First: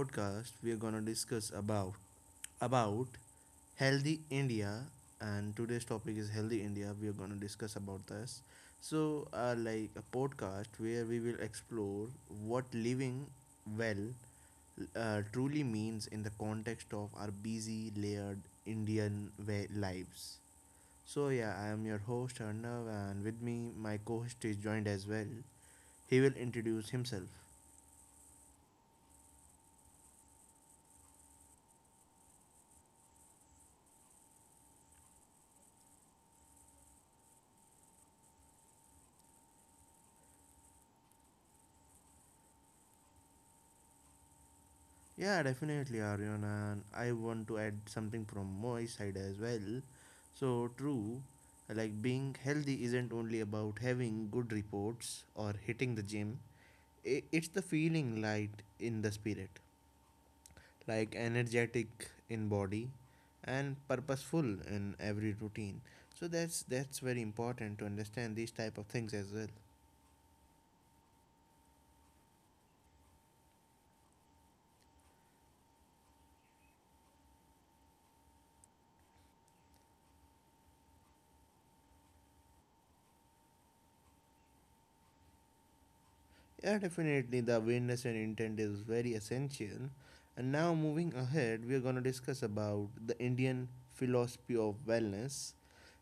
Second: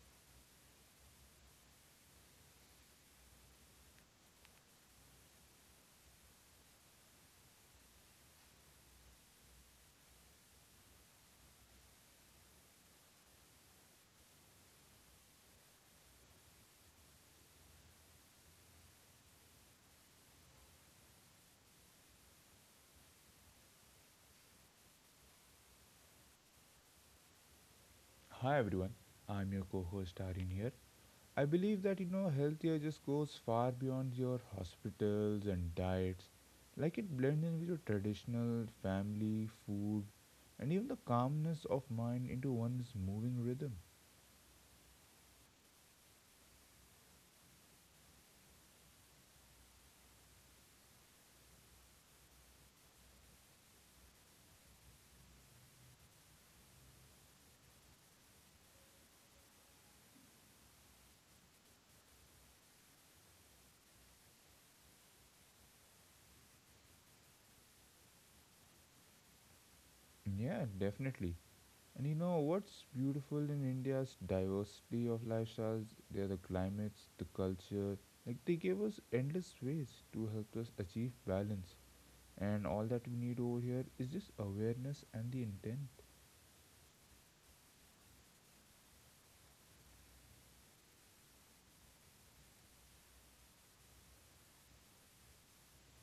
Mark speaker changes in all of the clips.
Speaker 1: podcast. We are going to discuss about healthy India, and today's topic is healthy India. We are going to discuss about this. So, like a podcast where we will explore what living well truly means in the context of our busy, layered Indian way lives. So yeah, I am your host Arnav, and with me my co-host is joined as well. He will introduce himself.
Speaker 2: Hi everyone, I'm your co-host Arin here. I believe that healthier just goes far beyond your hospitals and diets. Like it blends in with your traditional family, food, and even the calmness of mind into one's moving rhythm.
Speaker 1: Yeah, definitely, Aryan, and I want to add something from my side as well. So, true, like being healthy isn't only about having good reports or hitting the gym, it's the feeling light in the spirit, like energetic in body and purposeful in every routine, so that's very important to understand these type of things as well.
Speaker 2: Yeah, definitely. And you know what's beautiful in India's diversity of lifestyles, there are the climates, the culture, like they gave us endless ways to help us achieve balance. And all that we need over here is just awareness and the intent.
Speaker 1: Yeah, definitely. The awareness and intent is very essential. And now, moving ahead, we are going to discuss about the Indian philosophy of wellness.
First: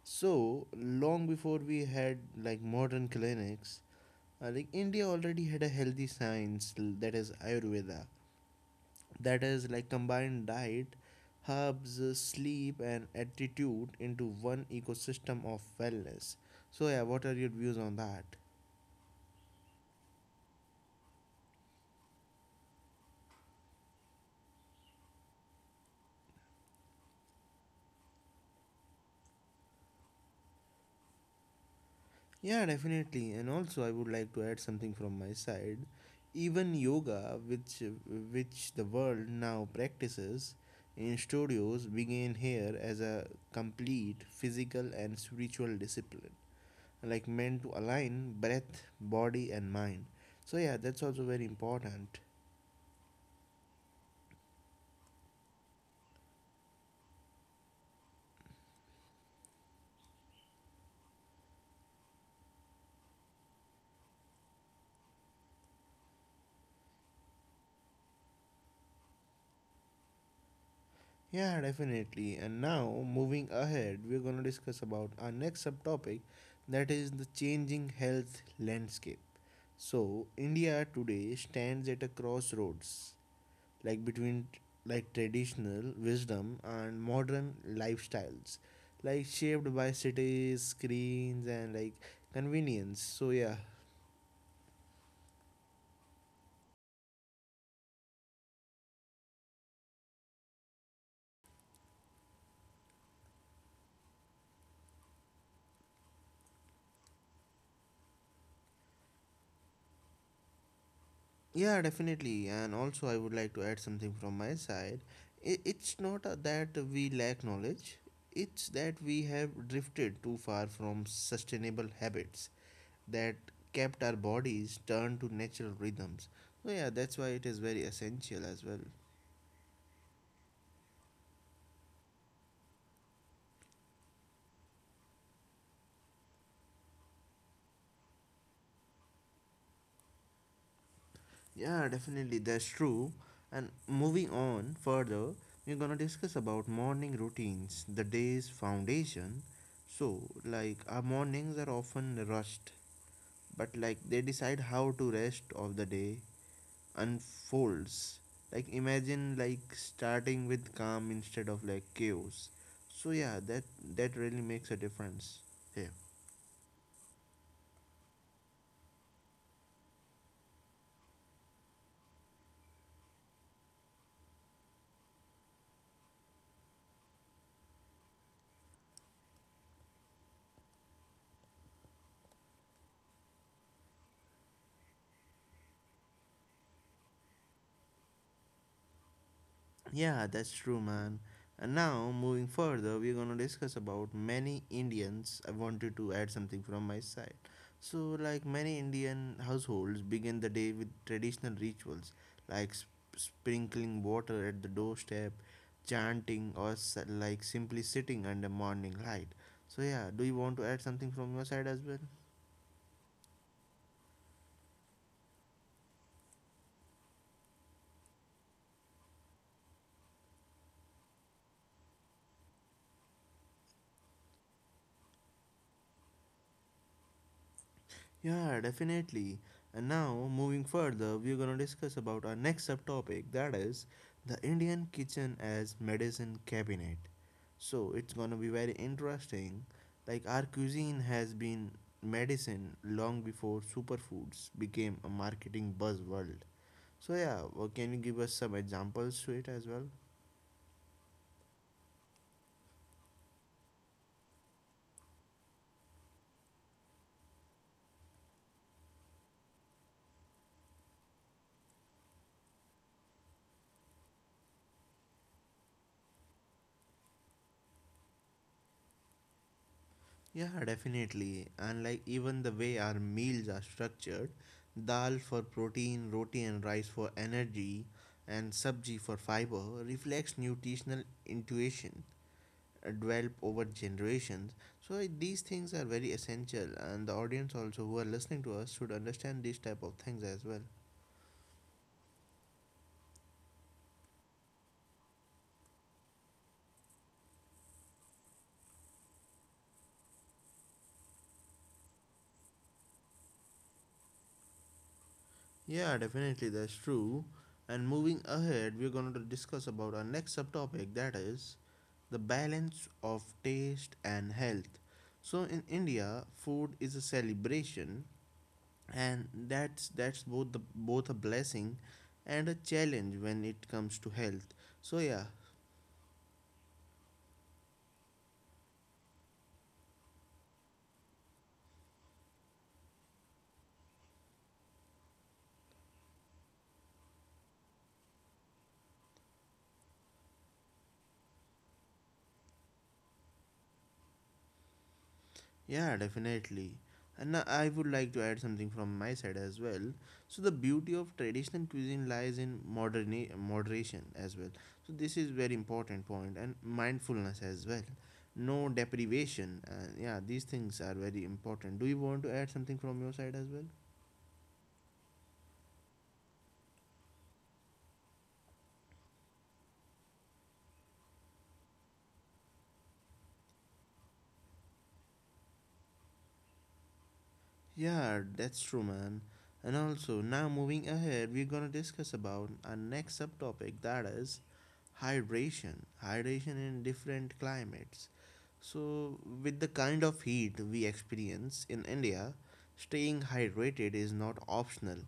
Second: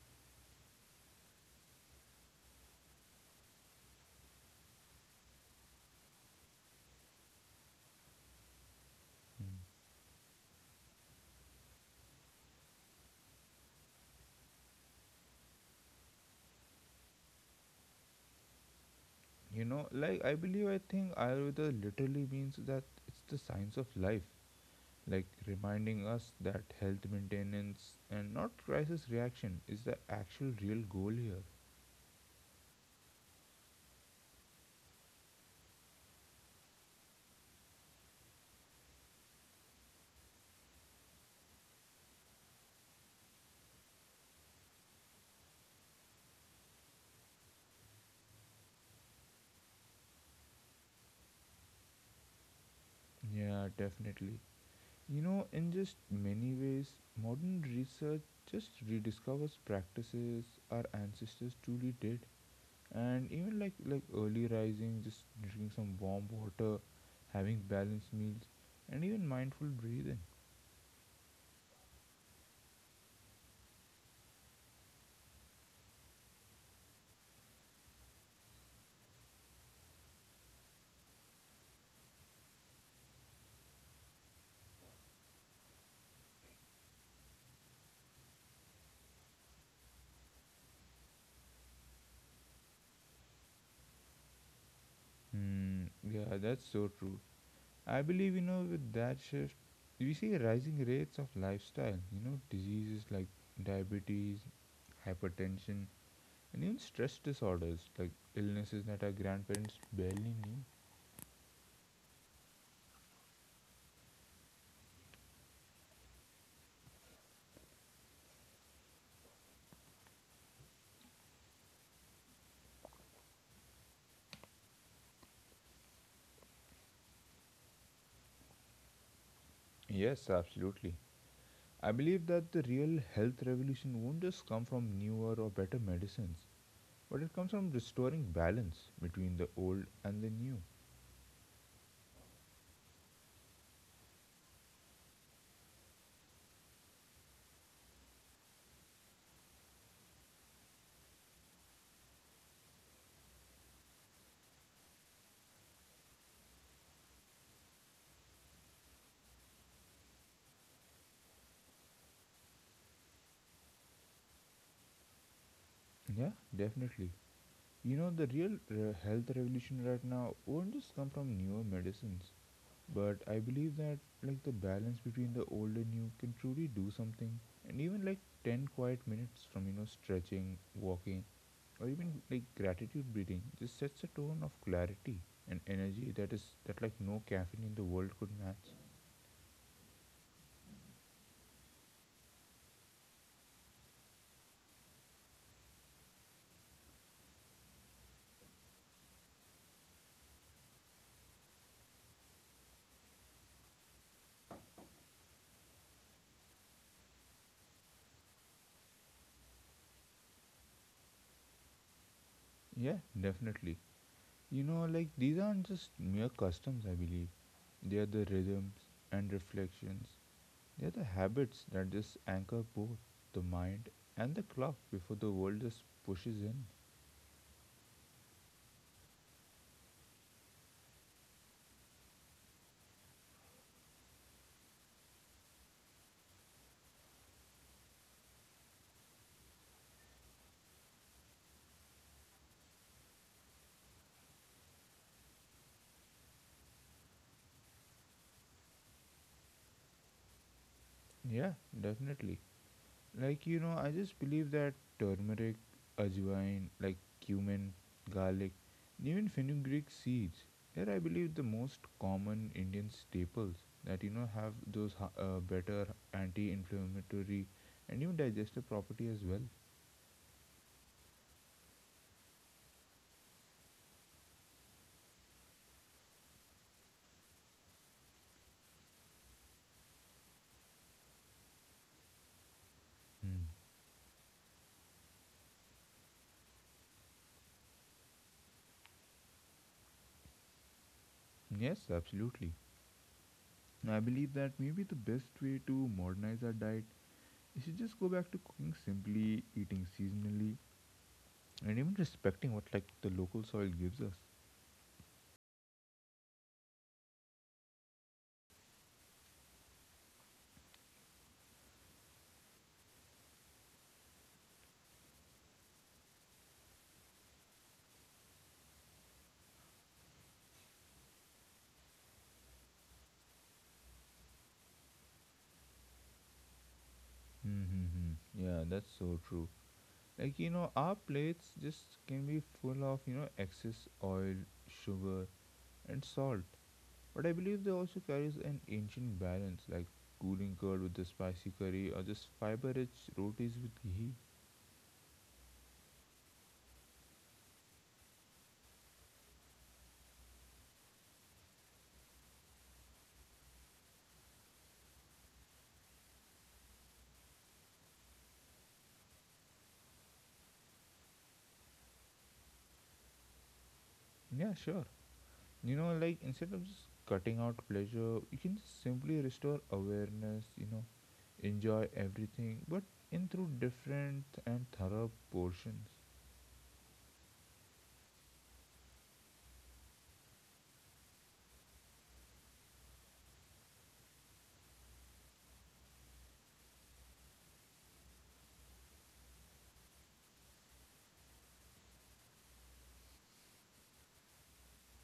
Speaker 1: So, long before we had like modern clinics, like India already had a healthy science that is Ayurveda, that is like combined diet, herbs, sleep, and attitude into one ecosystem of wellness. So, yeah, what are your views on that?
Speaker 2: I think ayurveda literally means that it's the science of life, like reminding us that health maintenance and not crisis reaction is the actual real goal here.
Speaker 1: Yeah, definitely. And also, I would like to add something from my side. Even yoga, which the world now practices in studios, began here as a complete physical and spiritual discipline, like meant to align breath, body, and mind. So yeah, that's also very important.
Speaker 2: Yeah, definitely. In just many ways, modern research just rediscovers practices our ancestors truly did, and even like early rising, just drinking some warm water, having balanced meals, and even mindful breathing.
Speaker 1: Yeah, definitely. And now, moving ahead, we're going to discuss about our next subtopic that is the changing health landscape. So, India today stands at a crossroads, like between like traditional wisdom and modern lifestyles, like shaped by cities, screens, and like convenience. So, yeah.
Speaker 2: Yeah, that's so true. I believe, with that shift, we see rising rates of lifestyle, diseases like diabetes, hypertension, and even stress disorders, like illnesses that our grandparents barely knew.
Speaker 1: Yeah, definitely. And also, I would like to add something from my side. It's not that we lack knowledge, it's that we have drifted too far from sustainable habits that kept our bodies turned to natural rhythms. So, yeah, that's why it is very essential as well.
Speaker 2: Yes, absolutely. I believe that the real health revolution won't just come from newer or better medicines, but it comes from restoring balance between the old and the new.
Speaker 1: Yeah, definitely, that's true. And moving on further, we're gonna discuss about morning routines, the day's foundation. So, like, our mornings are often rushed, but like they decide how to rest of the day unfolds, like imagine like starting with calm instead of like chaos. So yeah, that really makes a difference here.
Speaker 2: Yeah, definitely. You know, the real health revolution right now won't just come from newer medicines, but I believe that like the balance between the old and new can truly do something, and even like 10 quiet minutes from stretching, walking, or even like gratitude breathing just sets a tone of clarity and energy that is that like no caffeine in the world could match.
Speaker 1: Yeah, that's true, man. And now, moving further, we're gonna discuss about many Indians. I wanted to add something from my side. So, like many Indian households begin the day with traditional rituals like sprinkling water at the doorstep, chanting, or like simply sitting under morning light. So, yeah, do you want to add something from your side as well?
Speaker 2: Yeah, definitely. You know, like these aren't just mere customs, I believe. They are the rhythms and reflections. They are the habits that just anchor both the mind and the clock before the world just pushes in.
Speaker 1: Yeah, definitely. And now, moving further, we're gonna discuss about our next subtopic that is the Indian kitchen as medicine cabinet. So, it's gonna be very interesting. Like, our cuisine has been medicine long before superfoods became a marketing buzzword. So, yeah, well, can you give us some examples to it as well?
Speaker 2: Yeah, definitely. Like, you know, I just believe that turmeric, ajwain, like cumin, garlic, and even fenugreek seeds, they're, I believe, the most common Indian staples that, you know, have those better anti inflammatory and even digestive property as well.
Speaker 1: Yeah, definitely. And like even the way our meals are structured, dal for protein, roti and rice for energy, and sabji for fiber reflects nutritional intuition developed
Speaker 2: Mm.
Speaker 1: over generations. So these things are very essential, and the audience also who are listening to us should understand these type of things as well.
Speaker 2: Yes, absolutely. I believe that maybe the best way to modernize our diet is to just go back to cooking simply, eating seasonally, and even respecting what like the local soil gives us.
Speaker 1: Yeah, definitely, that's true. And moving ahead, we're going to discuss about our next subtopic that is the balance of taste and health. So in India, food is a celebration, and that's both the both a blessing and a challenge when it comes to health. So yeah.
Speaker 2: Mm-hmm. Yeah, that's so true. Like, you know, our plates just can be full of, you know, excess oil, sugar, and salt. But I believe they also carries an ancient balance, like cooling curd with the spicy curry or just fiber-rich rotis with ghee.
Speaker 1: Yeah, definitely. And I would like to add something from my side as well. So the beauty of traditional cuisine lies in modern moderation as well. So this is very important point, and mindfulness as well. No deprivation. Yeah, these things are very important. Do you want to add something from your side as well?
Speaker 2: Yeah, sure. You know, like instead of just cutting out pleasure, you can just simply restore awareness, you know, enjoy everything, but in through different and thorough portions.
Speaker 1: Yeah, that's true, man. And also, now moving ahead, we're gonna discuss about our next subtopic that is hydration. Hydration in different climates. So, with the kind of heat we experience in India, staying hydrated is not optional.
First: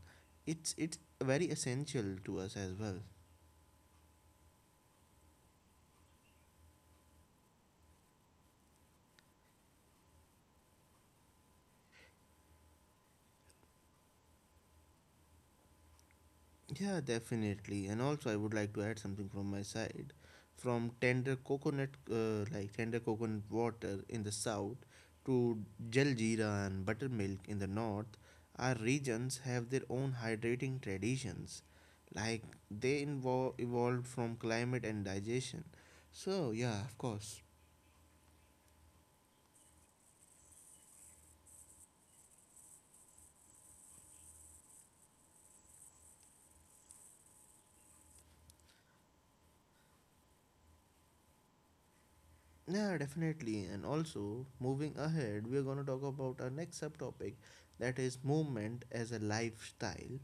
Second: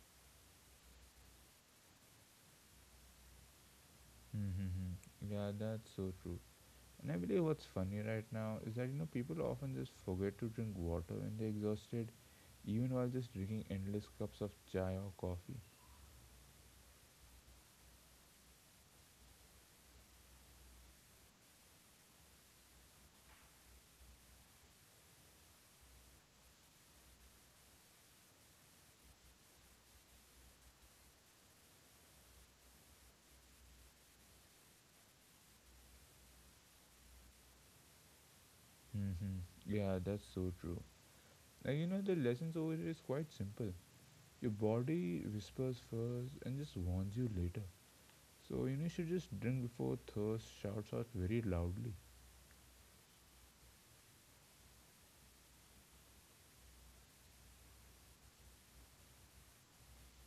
Speaker 1: It's very essential to us as well.
Speaker 2: Mm-hmm. Yeah, that's so true. And I believe what's funny right now is that you know people often just forget to drink water when they're exhausted, even while just drinking endless cups of chai or coffee.
Speaker 1: Yeah, definitely. And also, I would like to add something from my side. From tender coconut, like tender coconut water in the south to jaljeera and buttermilk in the north, our regions have their own hydrating traditions. Like they evolved from climate and digestion. So, yeah, of course.
Speaker 2: hmm Yeah, that's so true. And you know the lessons over here is quite simple. Your body whispers first and just warns you later. So you know you should just drink before thirst shouts out very loudly.
Speaker 1: Yeah, definitely. And also, moving ahead, we're going to talk about our next subtopic that is movement as a lifestyle.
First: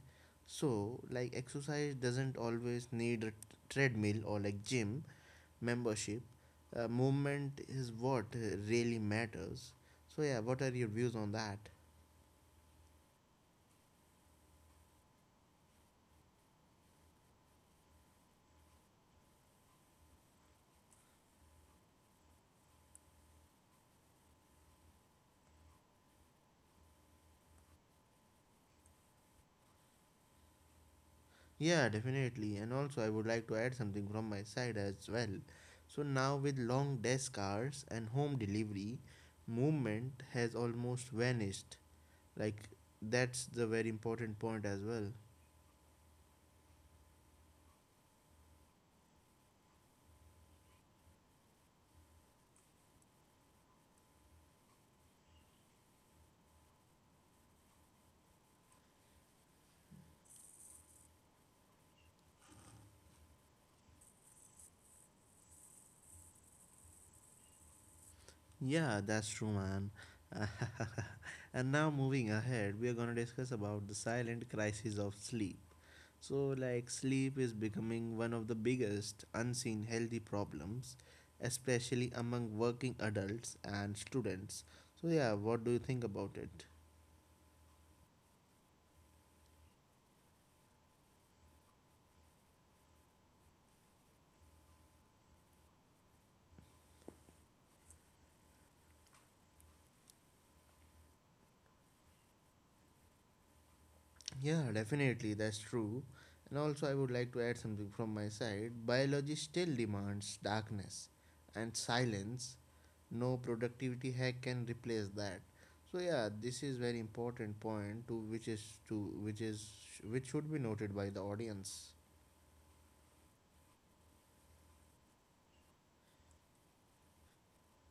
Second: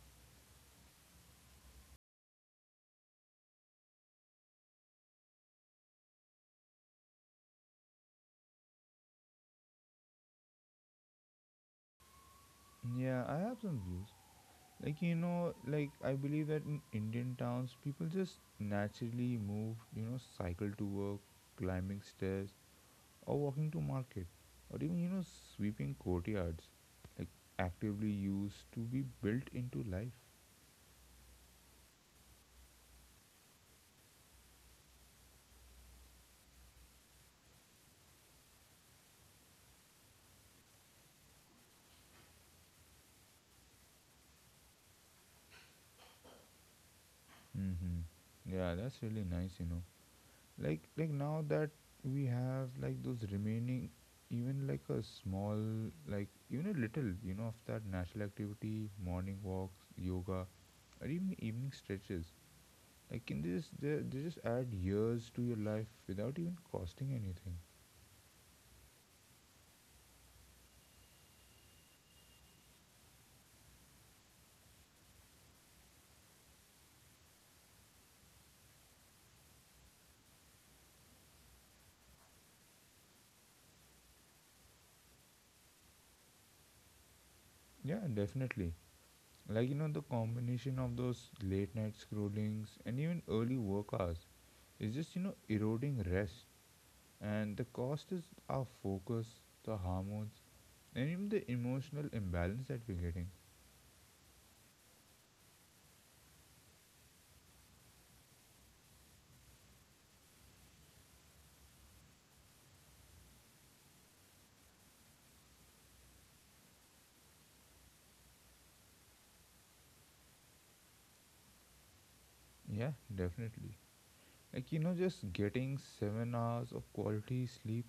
Speaker 1: So, like, exercise doesn't always need a treadmill or like gym membership. Movement is what really matters. So, yeah, what are your views on that?
Speaker 2: Yeah, I have some views. I believe that in indian towns people just naturally move, cycle to work, climbing stairs, or walking to market, or even, sweeping courtyards, like actively used to be built into life.
Speaker 1: Yeah, definitely. And also, I would like to add something from my side as well. So, now with long desk hours and home delivery, movement has almost vanished. Like that's the very important point as well.
Speaker 2: Mm-hmm. Yeah, that's really nice, you know, like now that we have like those remaining, even like a small, like even a little, of that natural activity, morning walks, yoga, or even evening stretches. Like in this, they just add years to your life without even costing anything.
Speaker 1: Yeah, that's true, man. And now moving ahead, we are going to discuss about the silent crisis of sleep. So like sleep is becoming one of the biggest unseen healthy problems, especially among working adults and students. So yeah, what do you think about it?
Speaker 2: Yeah, definitely. Like you know, the combination of those late night scrollings and even early work hours is just you know eroding rest, and the cost is our focus, the hormones, and even the emotional imbalance that we're getting.
Speaker 1: Yeah, definitely, that's true. And also, I would like to add something from my side. Biology still demands darkness and silence. No productivity hack can replace that. So yeah, this is very important point to which is which should be noted by the audience.
Speaker 2: Yeah, definitely. Like you know, just getting 7 hours of quality sleep,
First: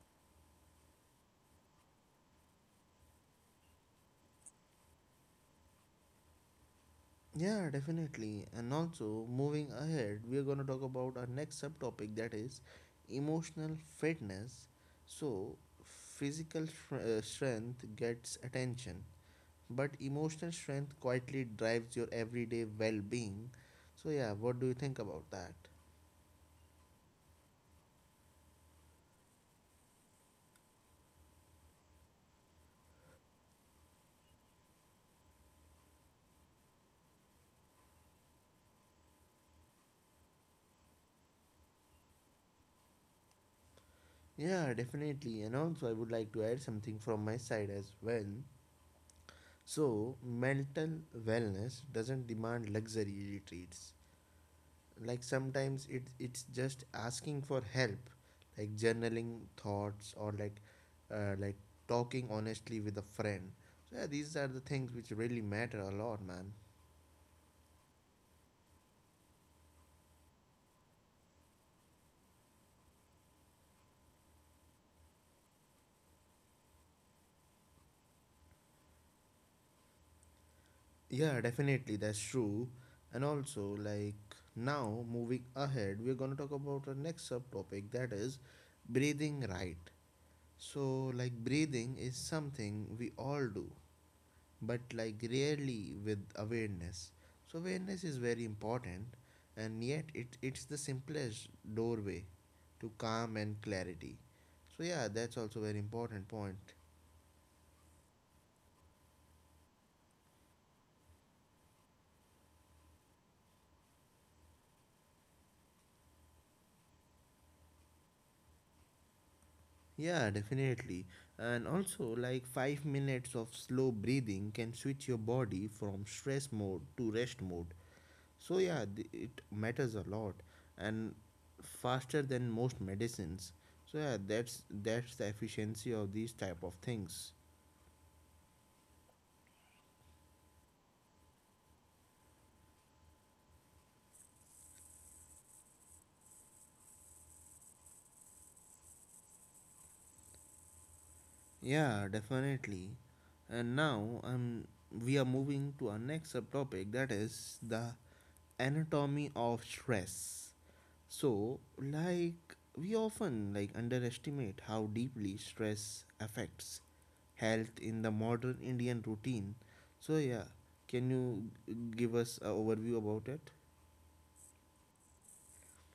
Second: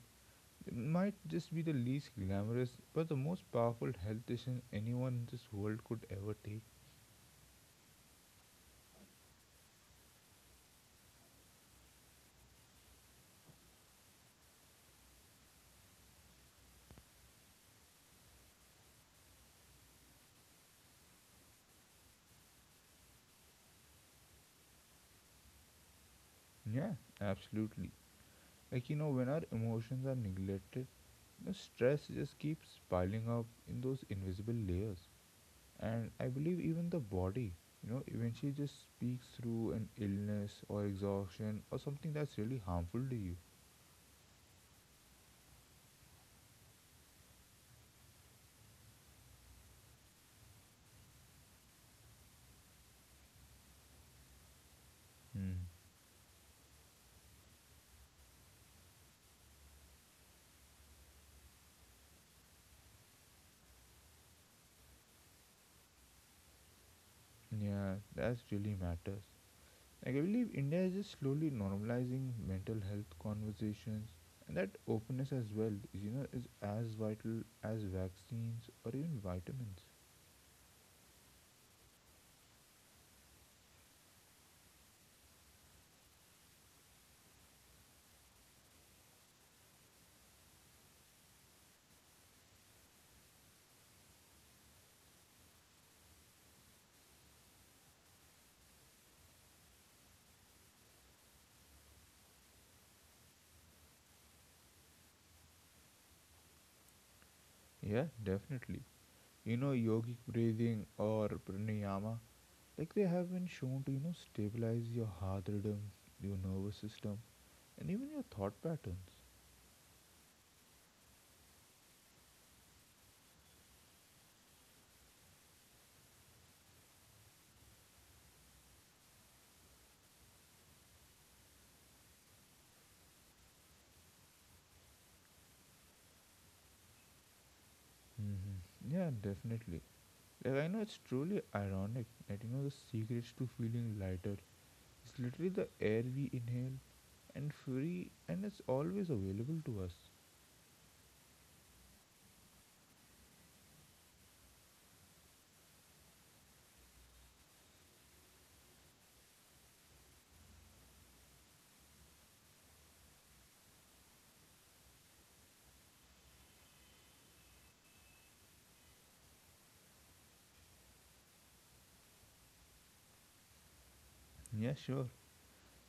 Speaker 2: it might just be the least glamorous, but the most powerful health decision anyone in this world could ever take.
Speaker 1: Yeah, definitely. And also, moving ahead, we are going to talk about our next subtopic that is emotional fitness. So, physical strength gets attention, but emotional strength quietly drives your everyday well-being. So yeah, what do you think about that?
Speaker 2: Yeah, absolutely. Like, you know, when our emotions are neglected, the stress just keeps piling up in those invisible layers. And I believe even the body, you know, eventually just speaks through an illness or exhaustion or something that's really harmful to you.
Speaker 1: Yeah, definitely. And also, I would like to add something from my side as well. So mental wellness doesn't demand luxury retreats. Like
Speaker 2: Hmm.
Speaker 1: sometimes it's just asking for help, like journaling thoughts, or like talking honestly with a friend. So yeah, these are the things which really matter a lot, man.
Speaker 2: Yeah, that's really matters. Like I believe India is just slowly normalizing mental health conversations, and that openness as well is you know is as vital as vaccines or even vitamins.
Speaker 1: Yeah, definitely, that's true. And also, like now, moving ahead, we're gonna talk about our next subtopic that is breathing right. So, like, breathing is something we all do, but like rarely with awareness. So, awareness is very important, and yet it's the simplest doorway to calm and clarity. So, yeah, that's also very important point.
Speaker 2: Yeah, definitely. You know, yogic breathing or pranayama, like they have been shown to you know stabilize your heart rhythm, your nervous system, and even your thought patterns.
Speaker 1: Yeah, definitely. And also, like 5 minutes of slow breathing can switch your body from stress mode to rest mode. So, yeah, it matters a lot and faster than most medicines. So, yeah, that's the efficiency of these type of things.
Speaker 2: Mm-hmm. Yeah, definitely. Like I know it's truly ironic that you know the secrets to feeling lighter is literally the air we inhale and free and it's always available to us.
Speaker 1: Yeah, definitely. And now we are moving to our next subtopic that is the anatomy of stress. So, like we often like underestimate how deeply stress affects health in the modern Indian routine. So, yeah, can you give us an overview about it?
Speaker 2: Yeah, sure.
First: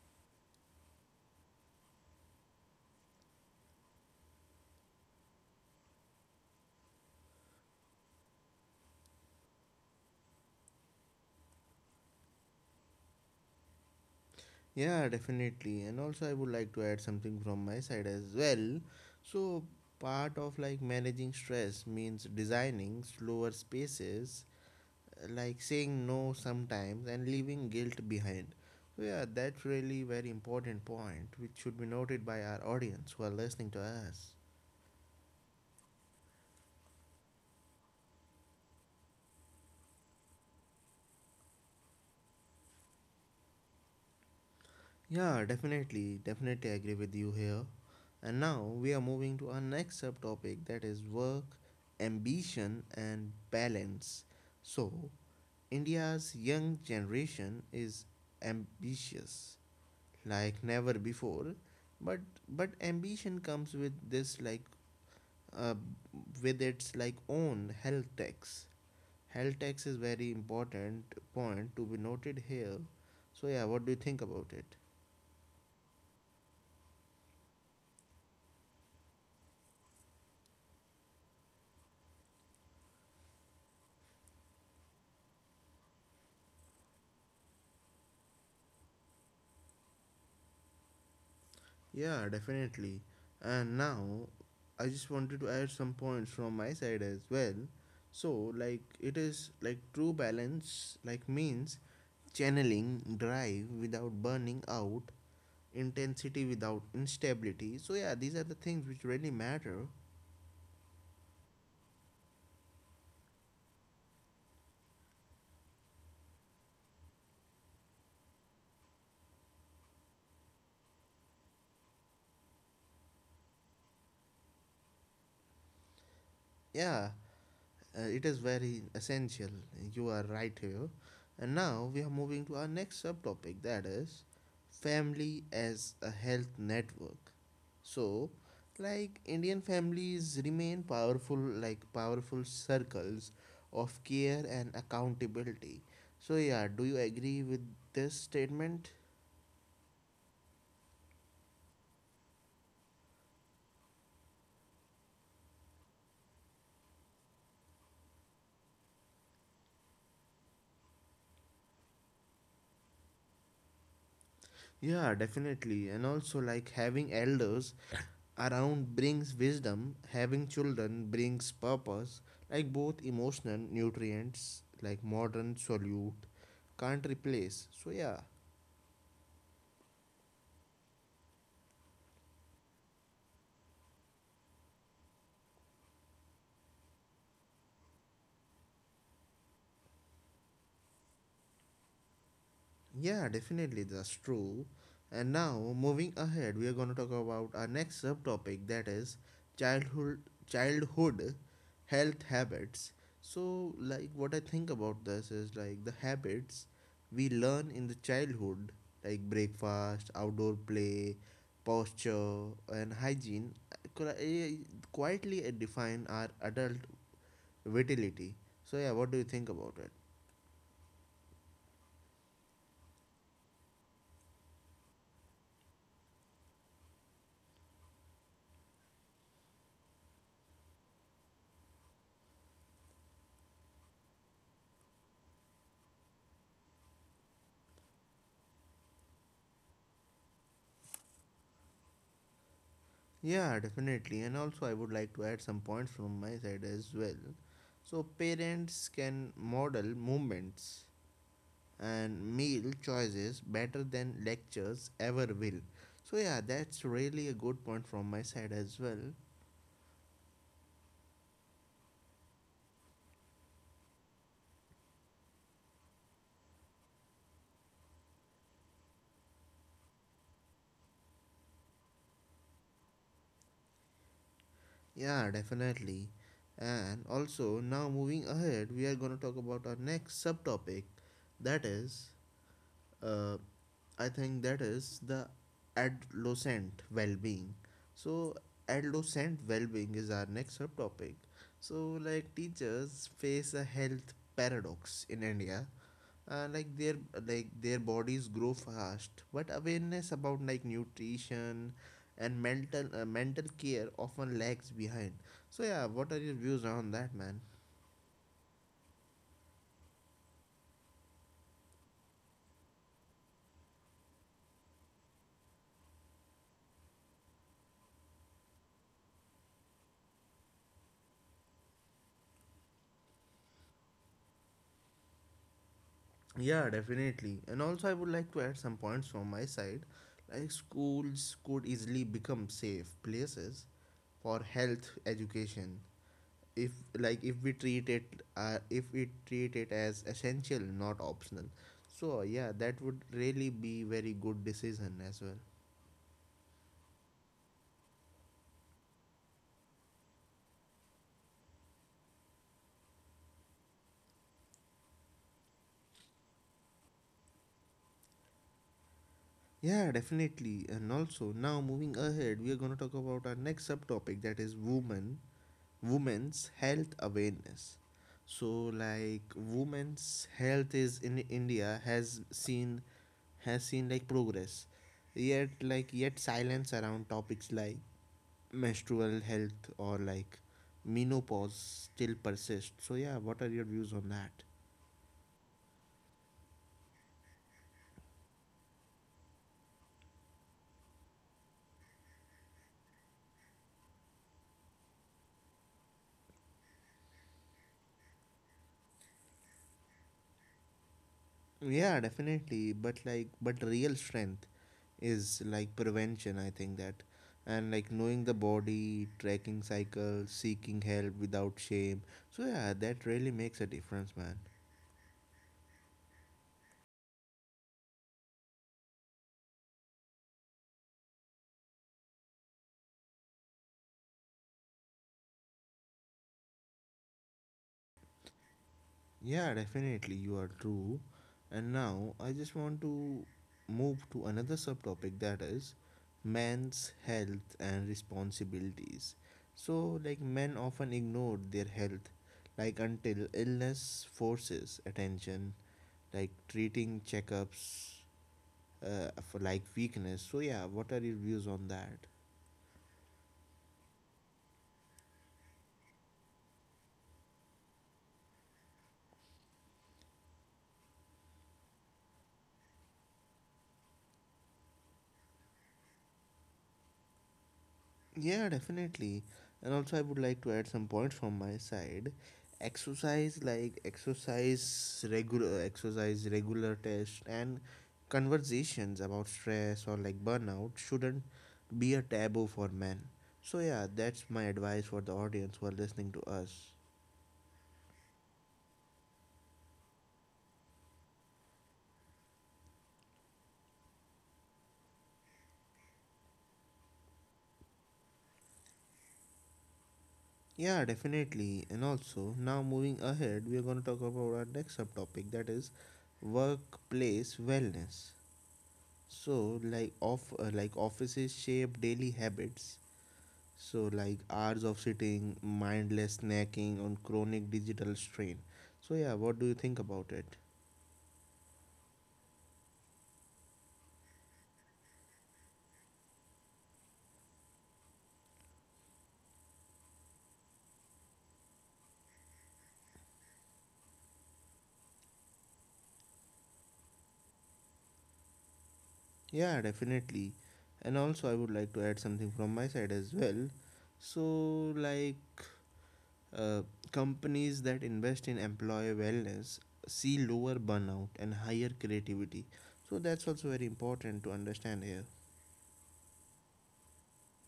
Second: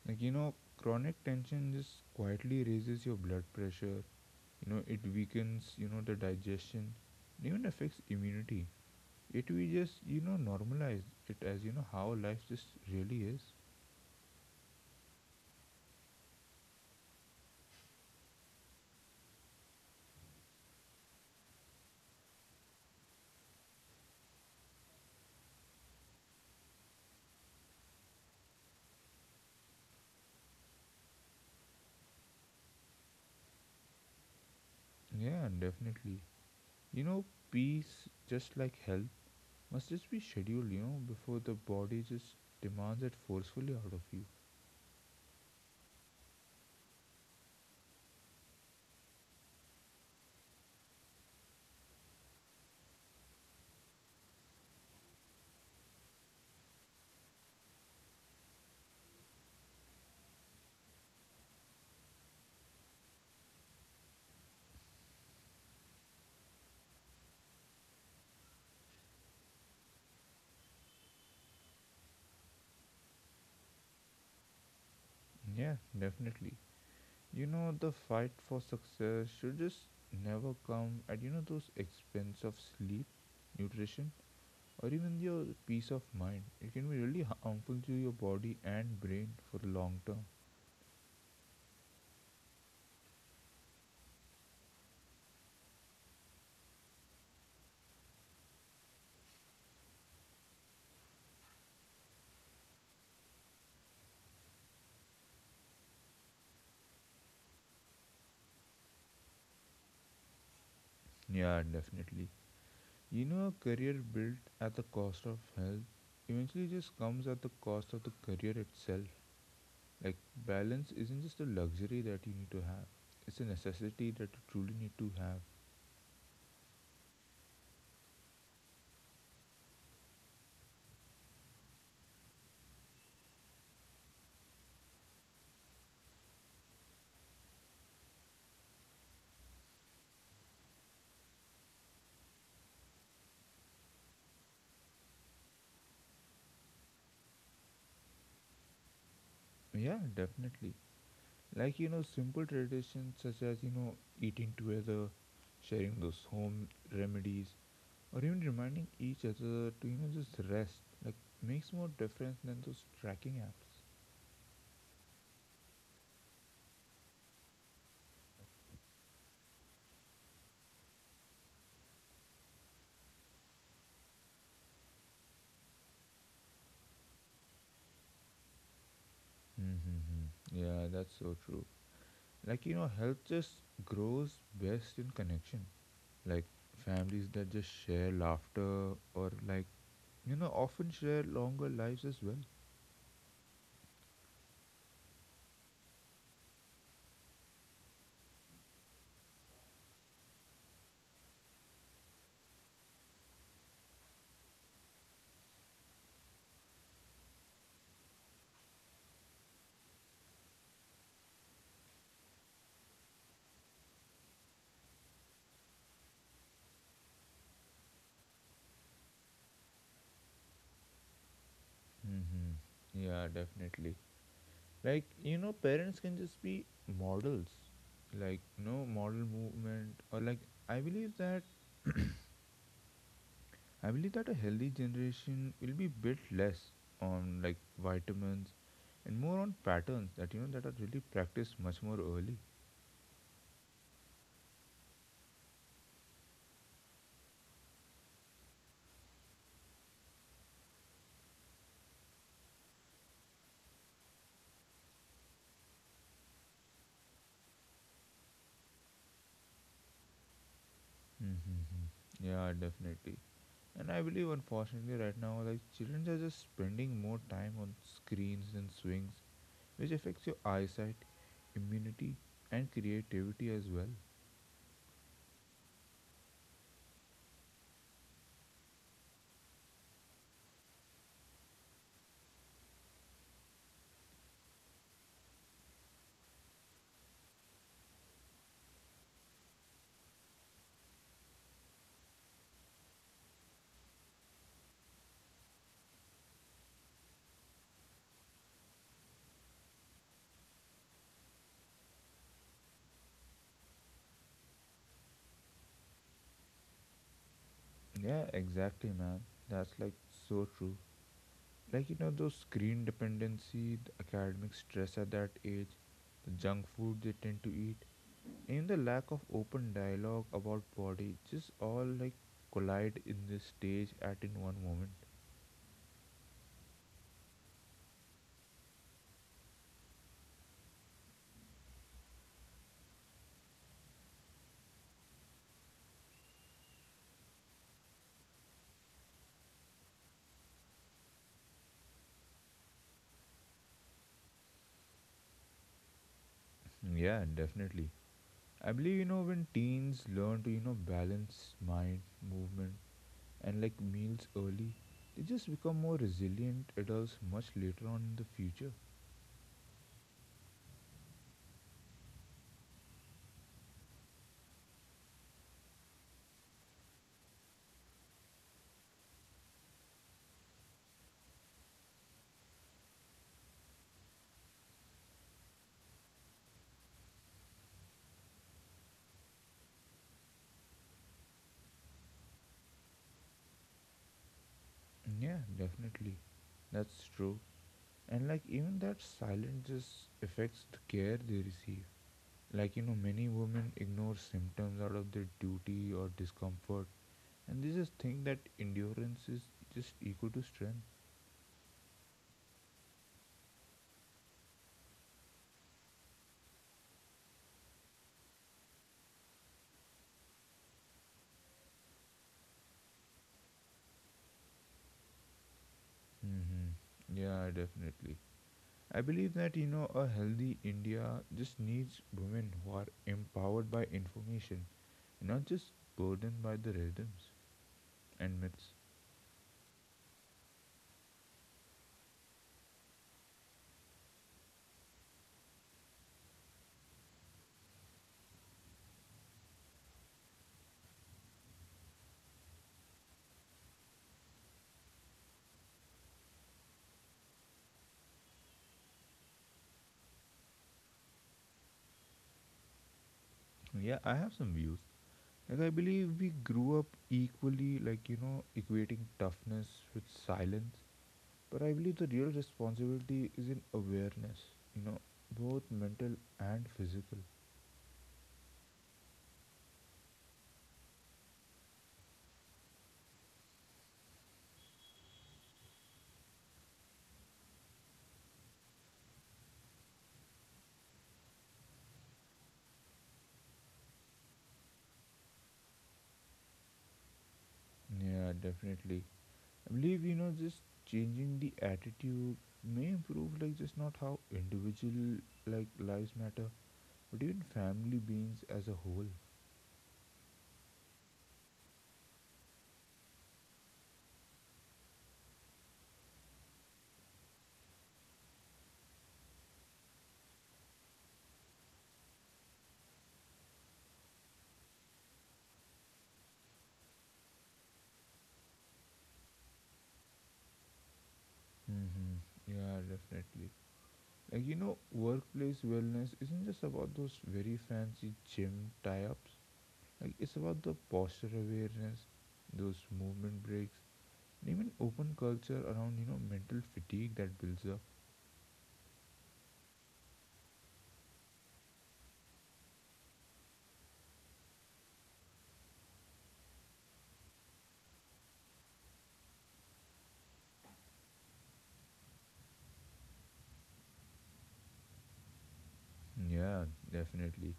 Speaker 2: Like, you know, chronic tension just quietly raises your blood pressure, you know, it weakens, you know, the digestion, it even affects immunity. It we just, you know, normalize it as, you know, how life just really is.
Speaker 1: Yeah, definitely. And also I would like to add something from my side as well. So, part of like managing stress means designing slower spaces, like saying no sometimes and leaving guilt behind. So yeah, that's really very important point which should be noted by our audience who are listening to us.
Speaker 2: Yeah, definitely. You know, peace, just like health, must just be scheduled, you know, before the body just demands it forcefully out of you.
Speaker 1: Yeah, definitely, definitely agree with you here. And now we are moving to our next subtopic that is work, ambition and balance. So, India's young generation is ambitious like never before, but ambition comes with this like uh, with its like own health tax. Health tax is very important point to be noted here. So yeah, what do you think about it?
Speaker 2: Yeah, definitely. You know, the fight for success should just never come at those expense of sleep, nutrition, or even your peace of mind. It can be really harmful to your body and brain for the long term.
Speaker 1: Yeah, definitely. And now I just wanted to add some points from my side as well. So like it is like true balance like means channeling drive without burning out, intensity without instability. So yeah, these are the things which really matter.
Speaker 2: Yeah, definitely. You know, a career built at the cost of health eventually just comes at the cost of the career itself. Like balance isn't just a luxury that you need to have; it's a necessity that you truly need to have.
Speaker 1: Yeah, it is very essential. You are right here. And now we are moving to our next subtopic that is family as a health network. So, like Indian families remain powerful circles of care and accountability. So, yeah, do you agree with this statement?
Speaker 2: Yeah, definitely. Like you know simple traditions such as eating together, sharing those home remedies, or even reminding each other to just rest, like makes more difference than those tracking apps.
Speaker 1: Yeah, definitely. And also, like having elders around brings wisdom, having children brings purpose, like both emotional nutrients like modern solute can't replace. So yeah.
Speaker 2: Mm-hmm. Yeah, that's so true. Like you know, health just grows best in connection. Like families that just share laughter or like often share longer lives as well.
Speaker 1: Yeah, definitely, that's true. And now, moving ahead, we are going to talk about our next subtopic that is childhood childhood health habits. So, like what I think about this is like the habits we learn in the childhood, like breakfast, outdoor play, posture, and hygiene, could, quietly define our adult vitality. So, yeah, what do you think about it?
Speaker 2: Mm-hmm. Yeah, definitely. Like you know parents can just be models, like no model movement, or like i believe that i believe that a healthy generation will be built less on like vitamins and more on patterns that that are really practiced much more early.
Speaker 1: Yeah, definitely. And also, I would like to add some points from my side as well. So, parents can model movements and meal choices better than lectures ever will. So, yeah, that's really a good point from my side as well.
Speaker 2: Mm-hmm. Yeah, definitely. And I believe unfortunately right now like children are just spending more time on screens and swings, which affects your eyesight, immunity, and creativity as well.
Speaker 1: Yeah, definitely. And also, now moving ahead, we are going to talk about our next subtopic that is uh, I think that is the adolescent well-being. So adolescent well-being is our next subtopic. So like teachers face a health paradox in India. Like their like their bodies grow fast, but awareness about like nutrition and mental mental care often lags behind. So yeah, what are your views on that, man?
Speaker 2: Yeah, exactly, man. That's like so true. Like, you know, those screen dependency, the academic stress at that age, the junk food they tend to eat, and the lack of open dialogue about body just all like collide in this stage at in one moment.
Speaker 1: Yeah, definitely. And also, I would like to add some points from my side. Like, schools could easily become safe places for health education if, like, if we treat it, if we treat it as essential, not optional. So, yeah, that would really be very good decision as well.
Speaker 2: Mm, yeah, definitely. I believe, you know, when teens learn to, you know, balance mind, movement, and like meals early, they just become more resilient adults much later on in the future.
Speaker 1: Yeah, definitely. And also, now moving ahead, we are going to talk about our next subtopic that is women's health awareness. So, like women's health is in India has seen like progress, yet like yet silence around topics like menstrual health or like menopause still persists. So yeah, what are your views on that?
Speaker 2: Yeah, definitely. That's true. And like even that silence just affects the care they receive. Like you know, many women ignore symptoms out of their duty or discomfort, and they just think that endurance is just equal to strength.
Speaker 1: Yeah, definitely. But like, but real strength is like prevention, I think that. And like knowing the body, tracking cycles, seeking help without shame. So yeah, that really makes a difference, man.
Speaker 2: Mm-hmm. Yeah, definitely. I believe that you know a healthy India just needs women who are empowered by information, not just burdened by the rhythms and myths.
Speaker 1: Yeah, definitely. You are true. And now I just want to move to another subtopic that is men's health and responsibilities. So like men often ignore their health like until illness forces attention like treating checkups for like weakness. So yeah, what are your views on that?
Speaker 2: Yeah, I have some views. Like I believe we grew up equally, like you know, equating toughness with silence. But I believe the real responsibility is in awareness, you know, both mental and physical.
Speaker 1: Yeah, definitely. And also, I would like to add some points from my side. Exercise, like exercise regular test, and conversations about stress or like burnout shouldn't be a taboo for men. So yeah, that's my advice for the audience who are listening to us.
Speaker 2: Yeah, definitely. I believe just changing the attitude may improve, like just not how individual like lives matter, but even family beings as a whole.
Speaker 1: Yeah, definitely. And also, now moving ahead, we are going to talk about our next subtopic that is workplace wellness. So, like off like offices shape daily habits. So, like hours of sitting, mindless snacking on chronic digital strain. So, yeah, what do you think about it?
Speaker 2: Mm-hmm. Yeah, definitely. Like, you know, workplace wellness isn't just about those very fancy gym tie ups. Like, it's about the posture awareness, those movement breaks, and even open culture around, you know, mental fatigue that builds up.
Speaker 1: Yeah, definitely. And also, I would like to add something from my side as well. So, like Uh, companies that invest in employee wellness see lower burnout and higher creativity. So that's also very important to understand here.
Speaker 2: Yeah, definitely.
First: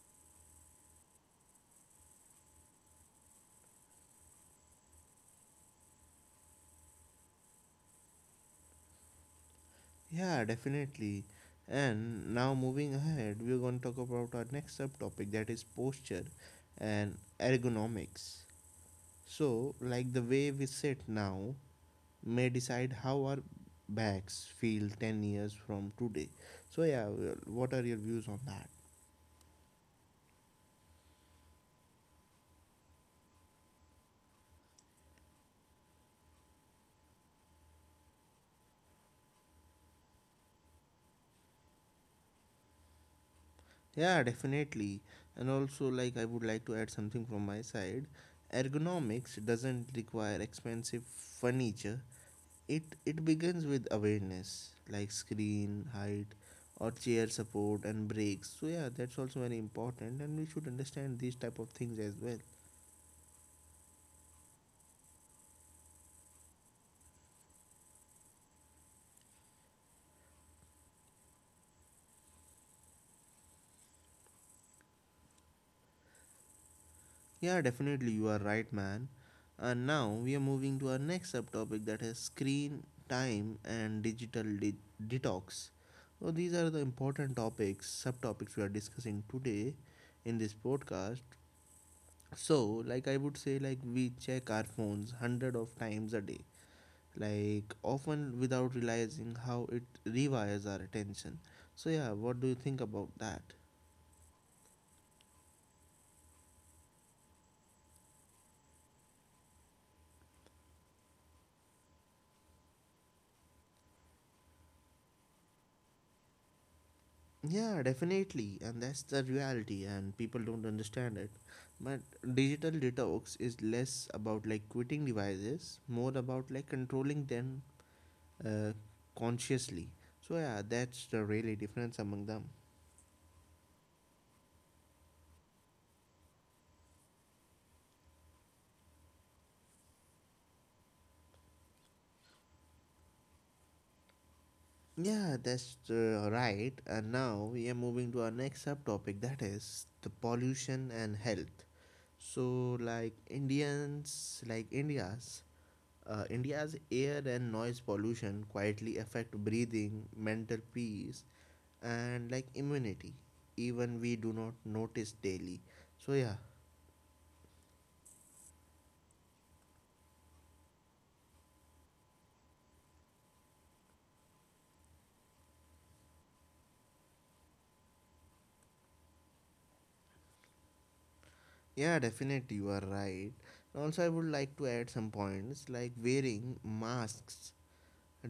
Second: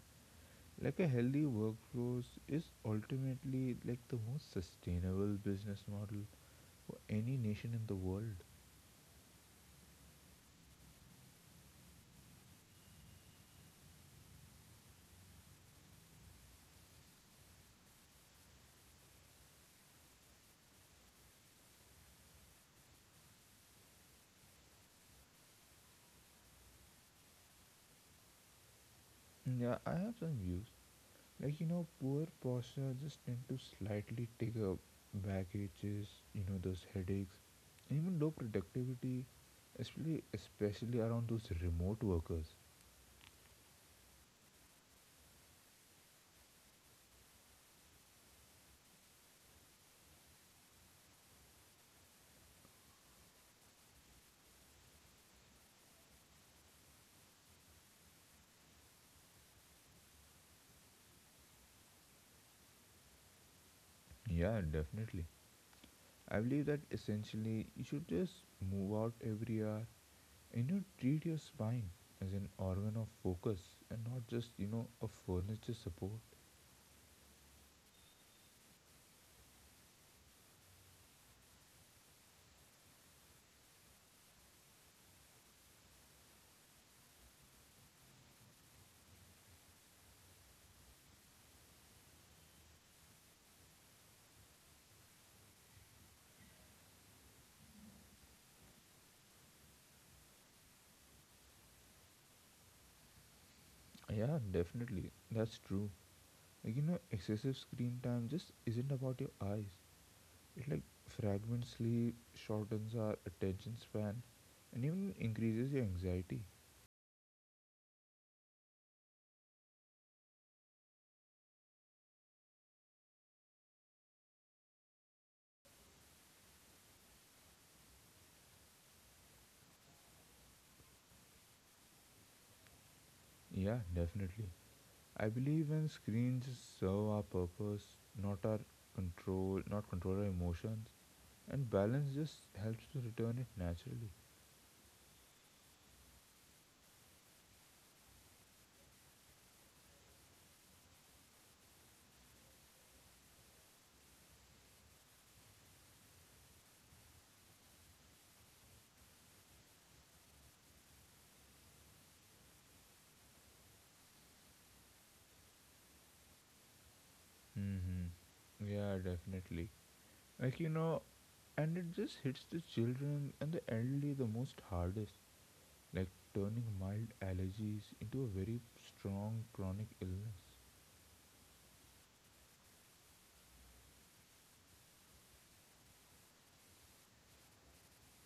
Speaker 2: Like, a healthy workforce is ultimately like the most sustainable business model for any nation in the world.
Speaker 1: Yeah, definitely. And now moving ahead, we're going to talk about our next subtopic that is posture and ergonomics. So, like the way we sit now may decide how our backs feel 10 years from today. So, yeah, well, what are your views on that?
Speaker 2: Yeah, I have some views. Like, you know, poor posture just tend to slightly trigger back aches, you know, those headaches, and even low productivity, especially around those remote workers.
Speaker 1: Yeah, definitely. And also, like, I would like to add something from my side. Ergonomics doesn't require expensive furniture. It begins with awareness, like screen height or chair support and breaks. So yeah, that's also very important, and we should understand these type of things as well.
Speaker 2: Yeah, definitely. I believe that essentially you should just move out every hour and you treat your spine as an organ of focus and not just, you know, a furniture support.
Speaker 1: Yeah, definitely, you are right, man. And now we are moving to our next subtopic that is screen time and digital detox. So, these are the important topics, subtopics we are discussing today in this podcast. So, like I would say, like we check our phones hundred of times a day, like often without realizing how it rewires our attention. So, yeah, what do you think about that?
Speaker 2: Yeah, definitely. That's true. Like, you know, excessive screen time just isn't about your eyes. It like fragmently shortens our attention span and even increases your anxiety.
Speaker 1: Yeah, definitely, and that's the reality, and people don't understand it. But digital detox is less about like quitting devices, more about like controlling them uh, consciously. So yeah, that's the really difference among them.
Speaker 2: Yeah, definitely. I believe when screens serve our purpose, not our control, not control our emotions, and balance just helps to return it naturally.
Speaker 1: Yeah, that's right. And now we are moving to our next subtopic, that is the pollution and health. So like Indians, like India's India's air and noise pollution quietly affect breathing, mental peace, and like immunity. Even we do not notice daily. So yeah,
Speaker 2: Mm-hmm. Yeah, definitely. Like you know, and it just hits the children and the elderly the most hardest, like turning mild allergies into a very strong chronic illness.
Speaker 1: yeah, definitely you are right. Also, I would like to add some points like wearing masks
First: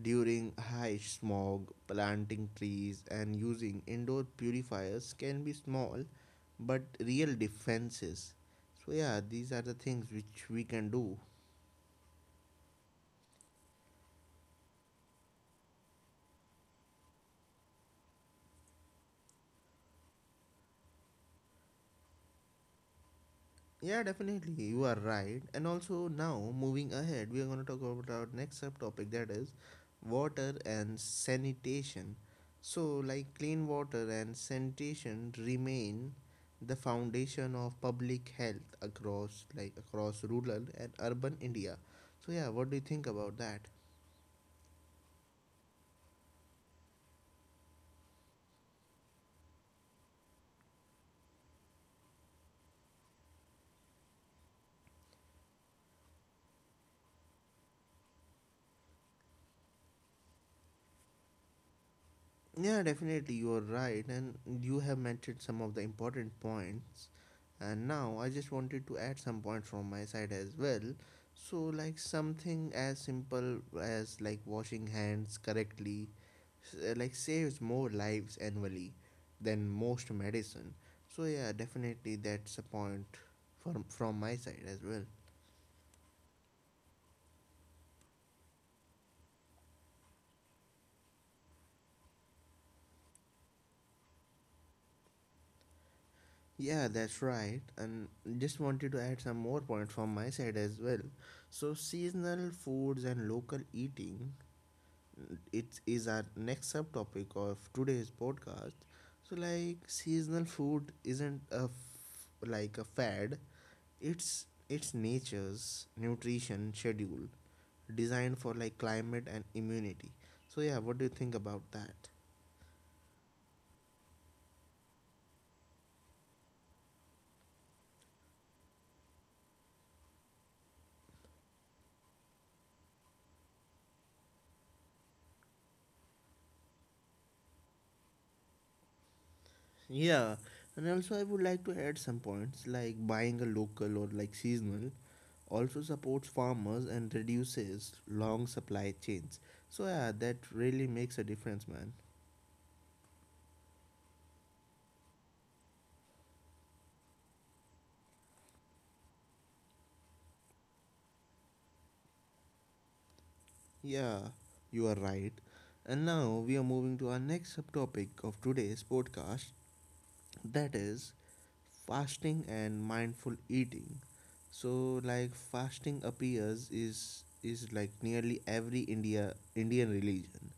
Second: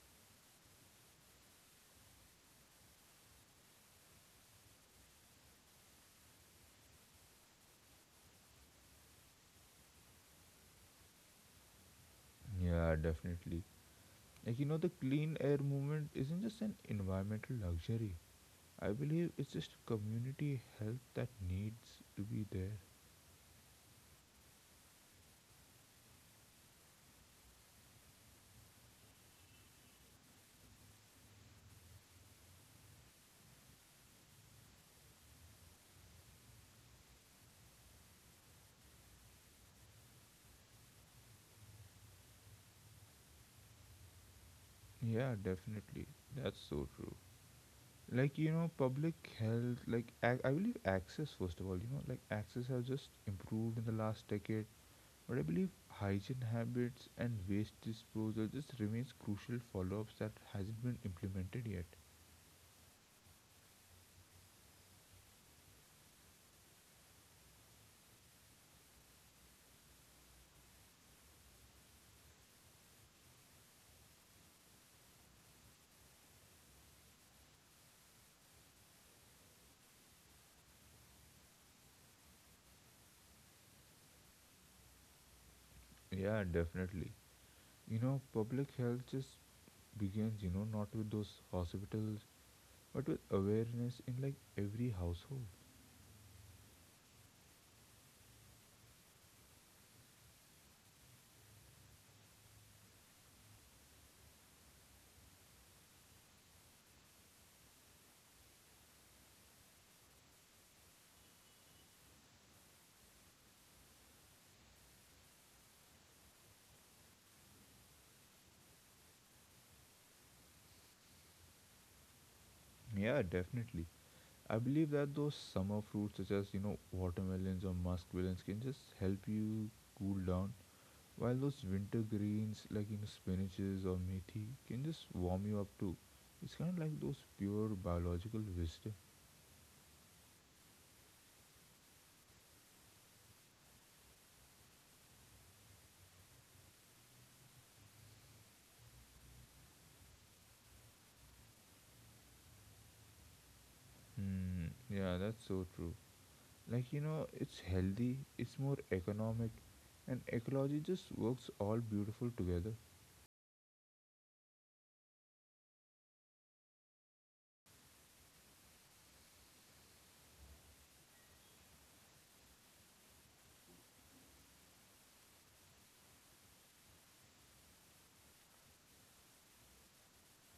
Speaker 1: during high smog, planting trees, and using indoor purifiers can be small but real defenses. So yeah, these are the things which we can do.
Speaker 2: Yeah, definitely. Like, you know, the clean air movement isn't just an environmental luxury. I believe it's just community health that needs to be there.
Speaker 1: Yeah, definitely. You are right. And also, now moving ahead, we are going to talk about our next subtopic that is water and sanitation. So, like clean water and sanitation remain the foundation of public health across like across rural and urban India. So, yeah, what do you think about that?
Speaker 2: Yeah, definitely. That's so true. Like, you know, public health, like, I believe access, first of all, you know, like, access has just improved in the last decade. But I believe hygiene habits and waste disposal just remains crucial follow-ups that hasn't been implemented yet.
Speaker 1: Yeah, definitely, you are right, and you have mentioned some of the important points. And now I just wanted to add some points from my side as well. So, like something as simple as like washing hands correctly, like saves more lives annually than most medicine. So yeah, definitely that's a point from my side as well.
Speaker 2: Yeah, definitely. You know, public health just begins, you know, not with those hospitals, but with awareness in like every household.
Speaker 1: Yeah, that's right. And just wanted to add some more points from my side as well. So, seasonal foods and local eating, it is our next subtopic of today's podcast. So, like seasonal food isn't like a fad. It's nature's nutrition schedule designed for like climate and immunity. So, yeah, what do you think about that?
Speaker 2: Yeah, definitely. I believe that those summer fruits, such as, you know, watermelons or muskmelons can just help you cool down, while those winter greens, like, you know, spinaches or methi, can just warm you up too. It's kind of like those pure biological wisdom.
Speaker 1: Yeah, and also I would like to add some points like buying a local or like seasonal also supports farmers and reduces long supply chains. So, yeah, that really makes a difference, man.
Speaker 2: Hmm, yeah, that's so true. Like, you know, it's healthy, it's more economic, and ecology just works all beautiful together.
Speaker 1: Yeah, you are right. And now we are moving to our next subtopic of today's podcast that is fasting and mindful eating. So, like, fasting appears is like nearly every Indian religion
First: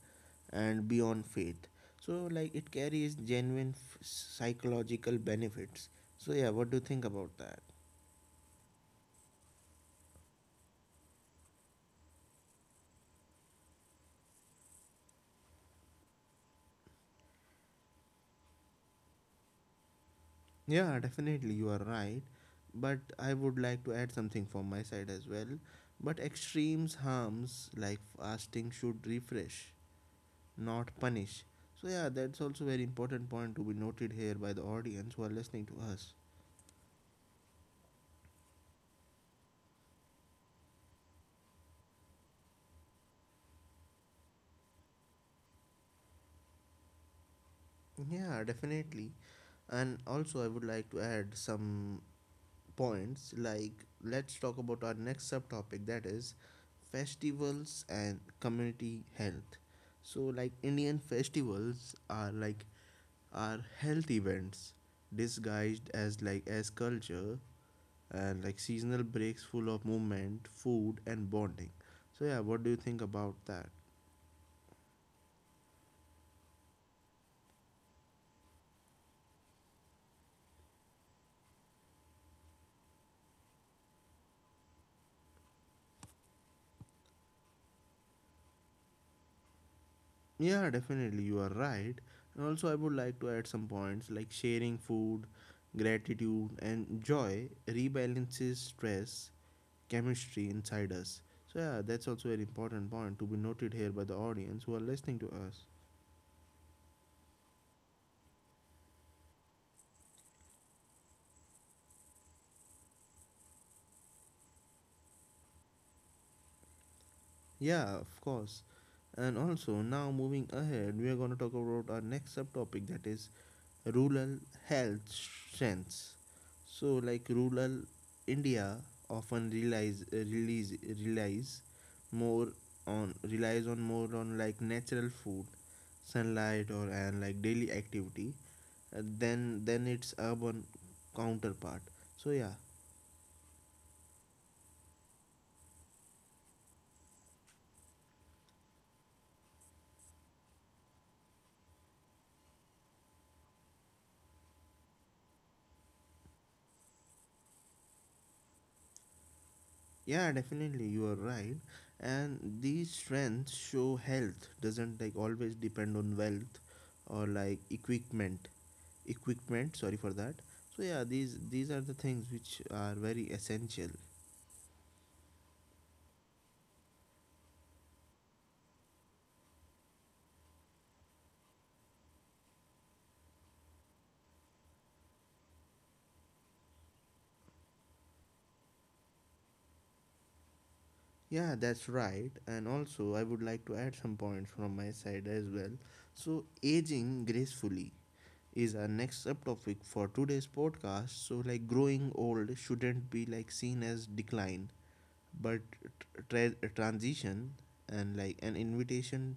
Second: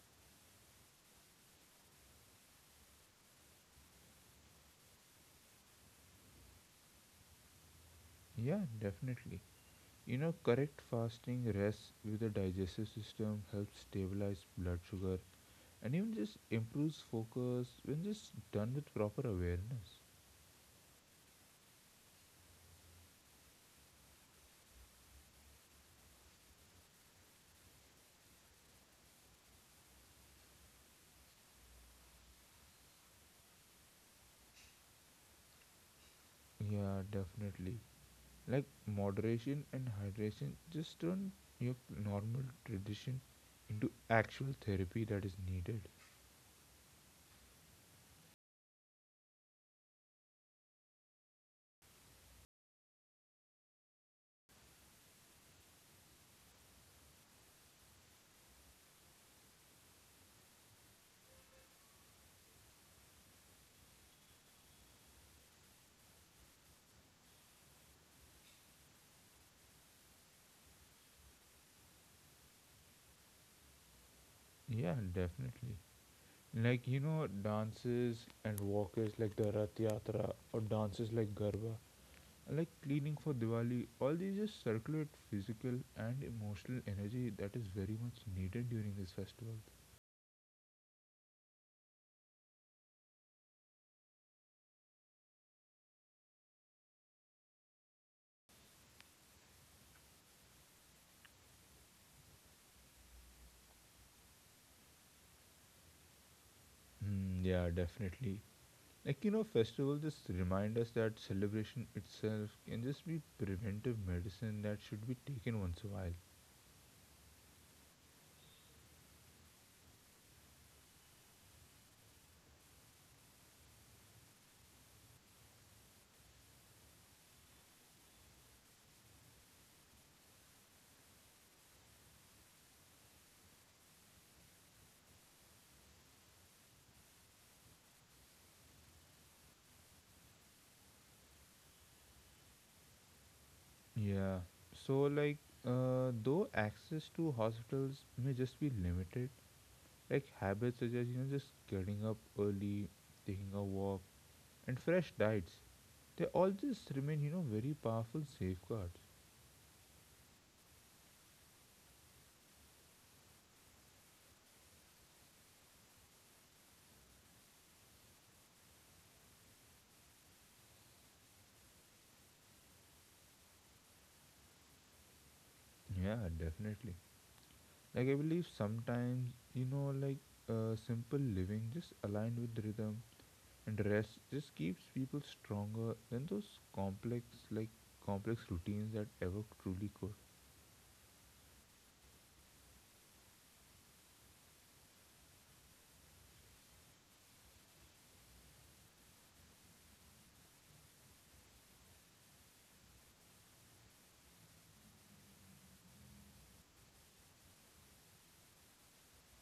Speaker 1: and beyond faith. So, like, it carries genuine psychological benefits. So, yeah, what do you think about that?
Speaker 2: Yeah, definitely. You know, correct fasting rests with the digestive system, helps stabilize blood sugar, and even just improves focus when just done with proper awareness.
Speaker 1: Yeah, definitely, you are right. But I would like to add something from my side as well. But extremes harms like fasting should refresh, not punish. So, yeah, that's also very important point to be noted here by the audience who are listening to us.
Speaker 2: Yeah, definitely. Like moderation and hydration just turn your normal tradition into actual therapy that is needed.
Speaker 1: Yeah, definitely. And also, I would like to add some points like let's talk about our next subtopic that is festivals and community health. So like Indian festivals are like are health events disguised as like as culture, and like seasonal breaks full of movement, food and bonding. So yeah, what do you think about that?
Speaker 2: Yeah, definitely. Like you know, dances and walkers like the Rath Yatra or dances like Garba, like cleaning for Diwali, all these just circulate physical and emotional energy that is very much needed during this festival.
Speaker 1: Yeah, definitely, you are right. And also I would like to add some points like sharing food, gratitude and joy rebalances stress chemistry inside us. So, yeah, that's also an important point to be noted here by the audience who are listening to us.
Speaker 2: Mm, yeah, definitely. Like, you know, festivals just remind us that celebration itself can just be preventive medicine that should be taken once a while.
Speaker 1: Yeah, of course. And also, now moving ahead, we are going to talk about our next subtopic that is rural health strengths. So, like rural India often relies more on relies on more on like natural food, sunlight or and like daily activity than its urban counterpart. So yeah,
Speaker 2: Yeah. So, like, though access to hospitals may just be limited, like habits such as, you know, just getting up early, taking a walk, and fresh diets, they all just remain, you know, very powerful safeguards.
Speaker 1: yeah, definitely you are right. And these strengths show health doesn't like always depend on wealth or like equipment. Equipment, sorry for that. So yeah, these are the things which are very essential.
Speaker 2: Yeah, definitely. Like, I believe sometimes, you know, like simple living just aligned with rhythm and rest just keeps people stronger than those like complex routines that ever truly could.
Speaker 1: Yeah, that's right. And also, I would like to add some points from my side as well. So, aging gracefully is our next subtopic for today's podcast. So, like growing old shouldn't be like seen as decline, but transition and like an invitation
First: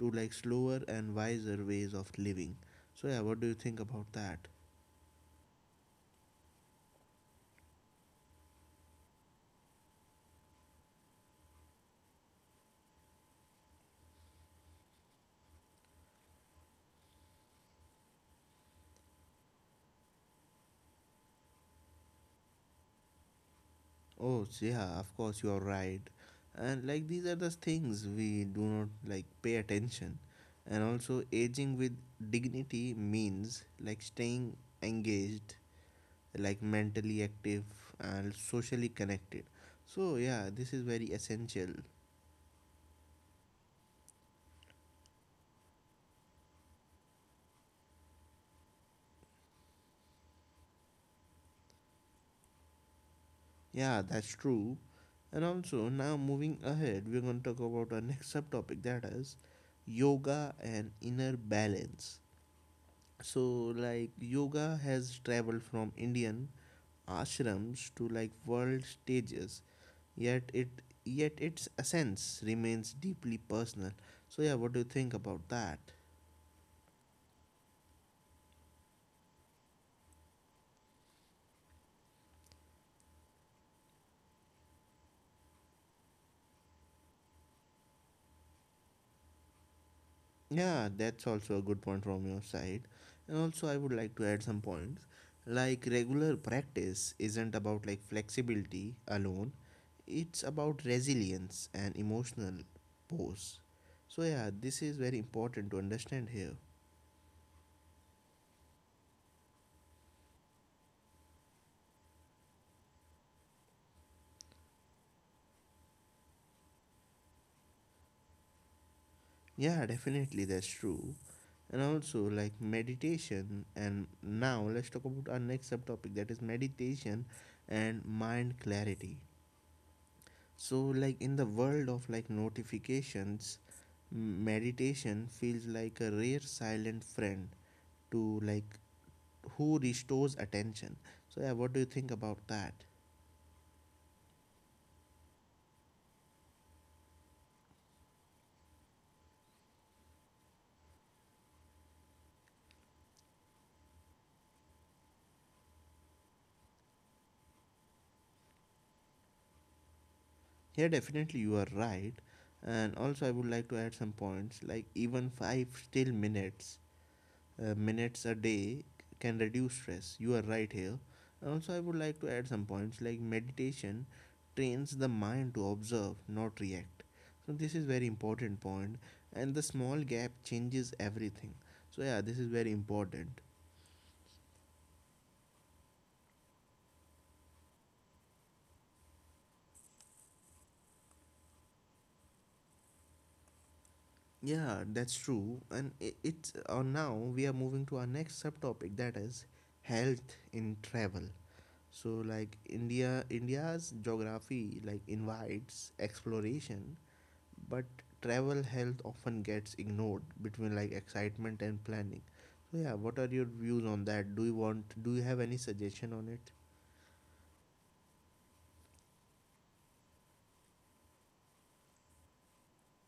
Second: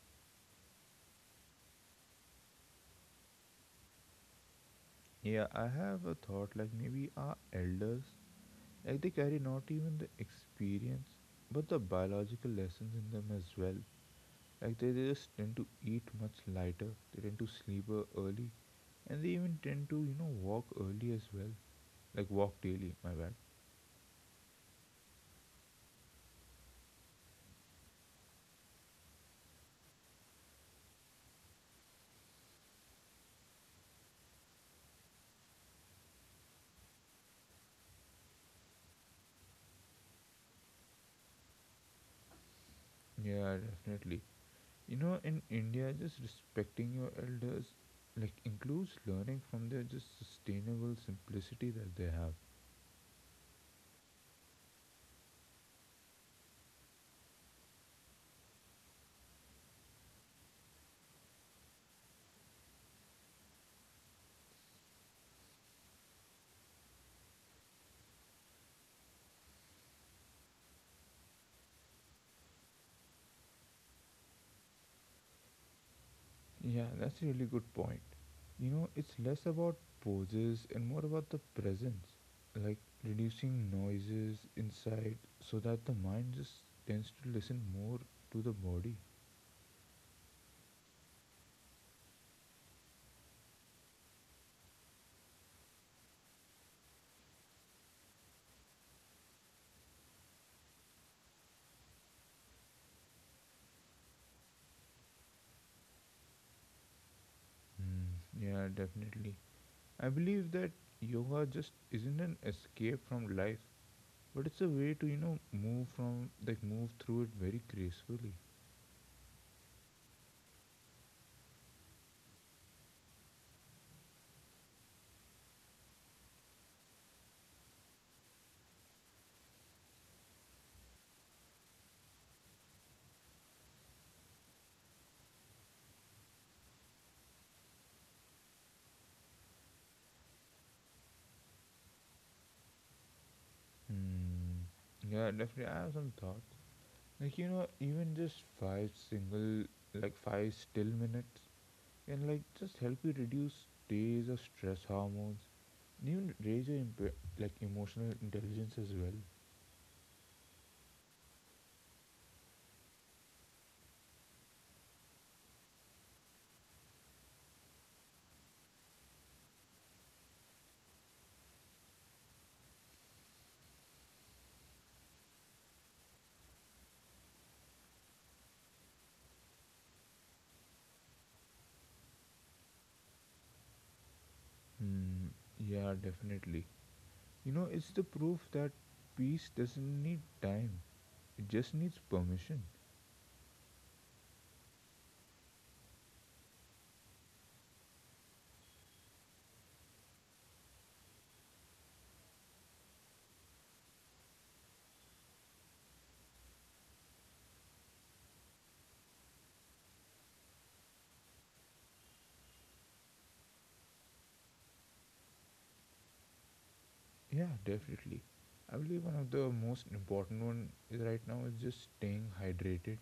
Speaker 1: to like slower and wiser ways of living. So, yeah, what do you think about that?
Speaker 2: Yeah, I have a thought, like maybe our elders, like they carry not even the experience, but the biological lessons in them as well. Like they just tend to eat much lighter, they tend to sleep early, and they even tend to, you know, walk early as well. Like walk daily, my bad.
Speaker 1: Oh, so yeah, of course you are right. And like these are the things we do not like pay attention. And also, aging with dignity means like staying engaged, like mentally active and socially connected. So, yeah, this is very essential.
Speaker 2: Yeah, definitely. You know, in India, just respecting your elders like includes learning from their just sustainable simplicity that they have.
Speaker 1: Yeah, that's true. And also, now moving ahead, we're going to talk about our next subtopic that is yoga and inner balance. So, like, yoga has traveled from Indian ashrams to like world stages, yet it yet its essence remains deeply personal. So, yeah, what do you think about that?
Speaker 2: Yeah, that's a really good point. You know, it's less about poses and more about the presence, like reducing noises inside so that the mind just tends to listen more to the body.
Speaker 1: Yeah, that's also a good point from your side. And also, I would like to add some points. Like, regular practice isn't about like flexibility alone, it's about resilience and emotional pose. So, yeah, this is very important to understand here.
Speaker 2: Mm, yeah, definitely. I believe that yoga just isn't an escape from life, but it's a way to, you know, move through it very gracefully.
Speaker 1: Yeah, definitely, that's true. And also, like meditation, and now let's talk about our next subtopic that is meditation and mind clarity. So like in the world of like notifications, meditation feels like a rare silent friend to like who restores attention. So yeah, what do you think about that?
Speaker 2: Hmm. Yeah, definitely. I have some thoughts. Like you know, even just 5 still minutes can like just help you reduce days of stress hormones, and even raise your emotional intelligence as well.
Speaker 1: Here definitely you are right. And also I would like to add some points like even 5 still minutes minutes a day can reduce stress. You are right here. And also, I would like to add some points like meditation trains the mind to observe, not react. So this is very important point, and the small gap changes everything. So yeah, this is very important.
Speaker 2: Hmm. Yeah, definitely. You know, it's the proof that peace doesn't need time; it just needs permission.
Speaker 1: Yeah, that's true. And it's now we are moving to our next subtopic, that is health in travel. So like India's geography like invites exploration but travel health often gets ignored between like excitement and planning. So yeah, what are your views on that? Do you have any suggestion on it?
Speaker 2: Yeah, definitely. I believe one of the most important one is right now is just staying hydrated,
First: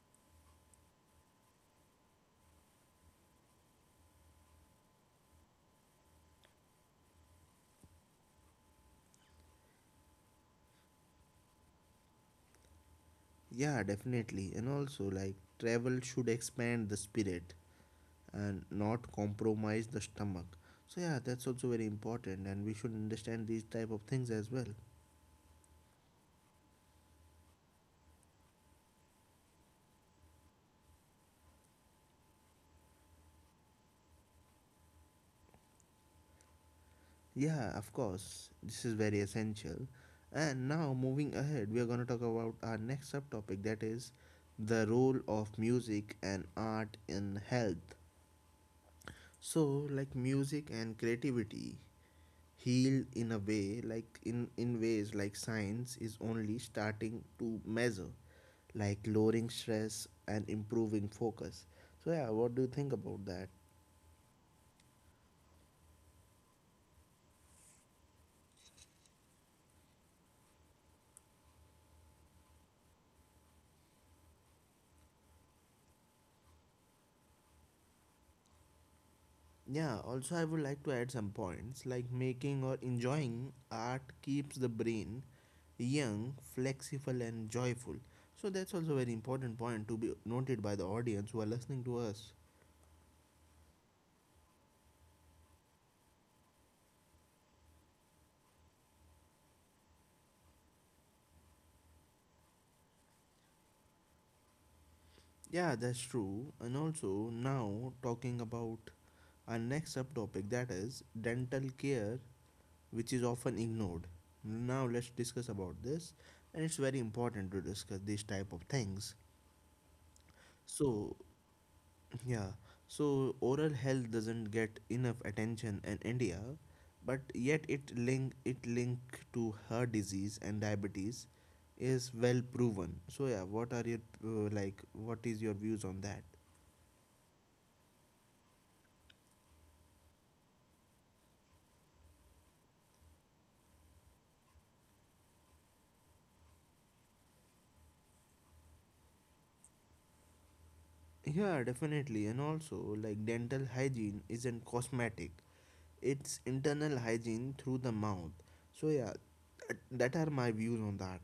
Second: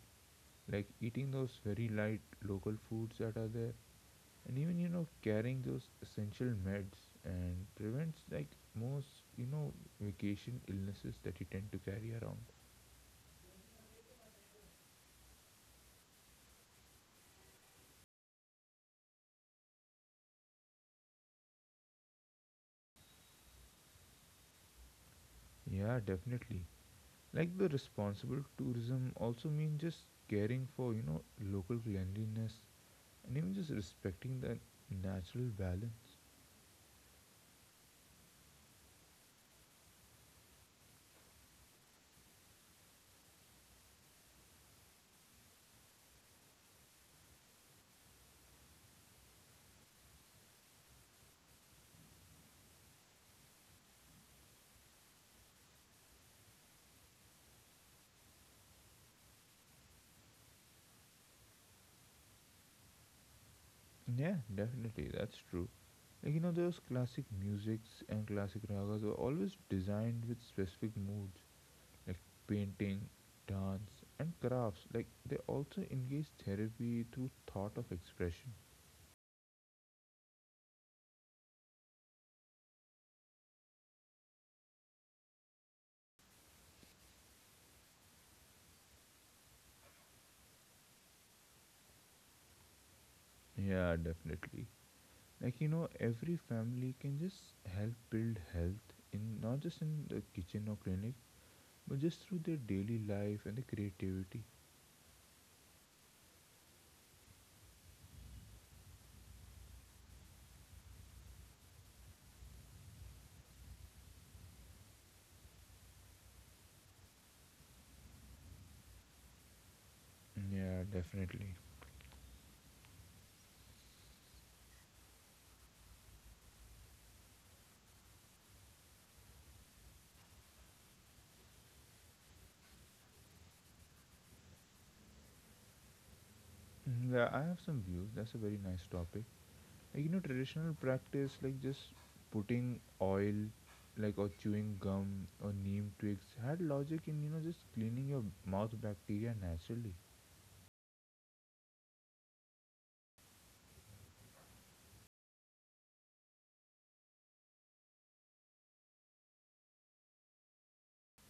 Speaker 2: like eating those very light local foods that are there, and even you know carrying those essential meds and prevents like most, you know, vacation illnesses that you tend to carry around.
Speaker 1: Yeah, definitely. And also like travel should expand the spirit and not compromise the stomach. So yeah, that's also very important and we should understand these type of things as well.
Speaker 2: Yeah, definitely. Like the responsible tourism also means just caring for, you know, local cleanliness, and even just respecting the natural balance.
Speaker 1: Yeah, of course. This is very essential. And now, moving ahead, we are going to talk about our next subtopic, that is the role of music and art in health. So, like music and creativity heal in a way, like in ways like science is only starting to measure, like lowering stress and improving focus. So, yeah, what do you think about that?
Speaker 2: Yeah, definitely, that's true. Like you know, those classic musics and classic ragas were always designed with specific moods, like painting, dance, and crafts. Like they also engage therapy through thought of expression.
Speaker 1: Yeah, also I would like to add some points, like making or enjoying art keeps the brain young, flexible and joyful. So that's also a very important point to be noted by the audience who are listening to us.
Speaker 2: Yeah, definitely. Like you know, every family can just help build health in not just in the kitchen or clinic, but just through their daily life and the creativity.
Speaker 1: Yeah, that's true. And also now talking about our next subtopic, that is dental care, which is often ignored. Now let's discuss about this, and it's very important to discuss these type of things.
Speaker 2: Yeah,
Speaker 1: So
Speaker 2: definitely.
Speaker 1: yeah, so oral health doesn't get enough attention in India, but yet it link to heart disease and diabetes is well proven. So yeah, what are your like what is your views on that?
Speaker 2: Mm, yeah, I have some views. That's a very nice topic. Like, you know, traditional practice, like just putting oil, like, or chewing gum or neem twigs, had logic in, you know, just cleaning your mouth bacteria naturally.
Speaker 1: Yeah, definitely. And also like dental hygiene isn't cosmetic. It's internal hygiene through the mouth. So yeah, that are my views on that.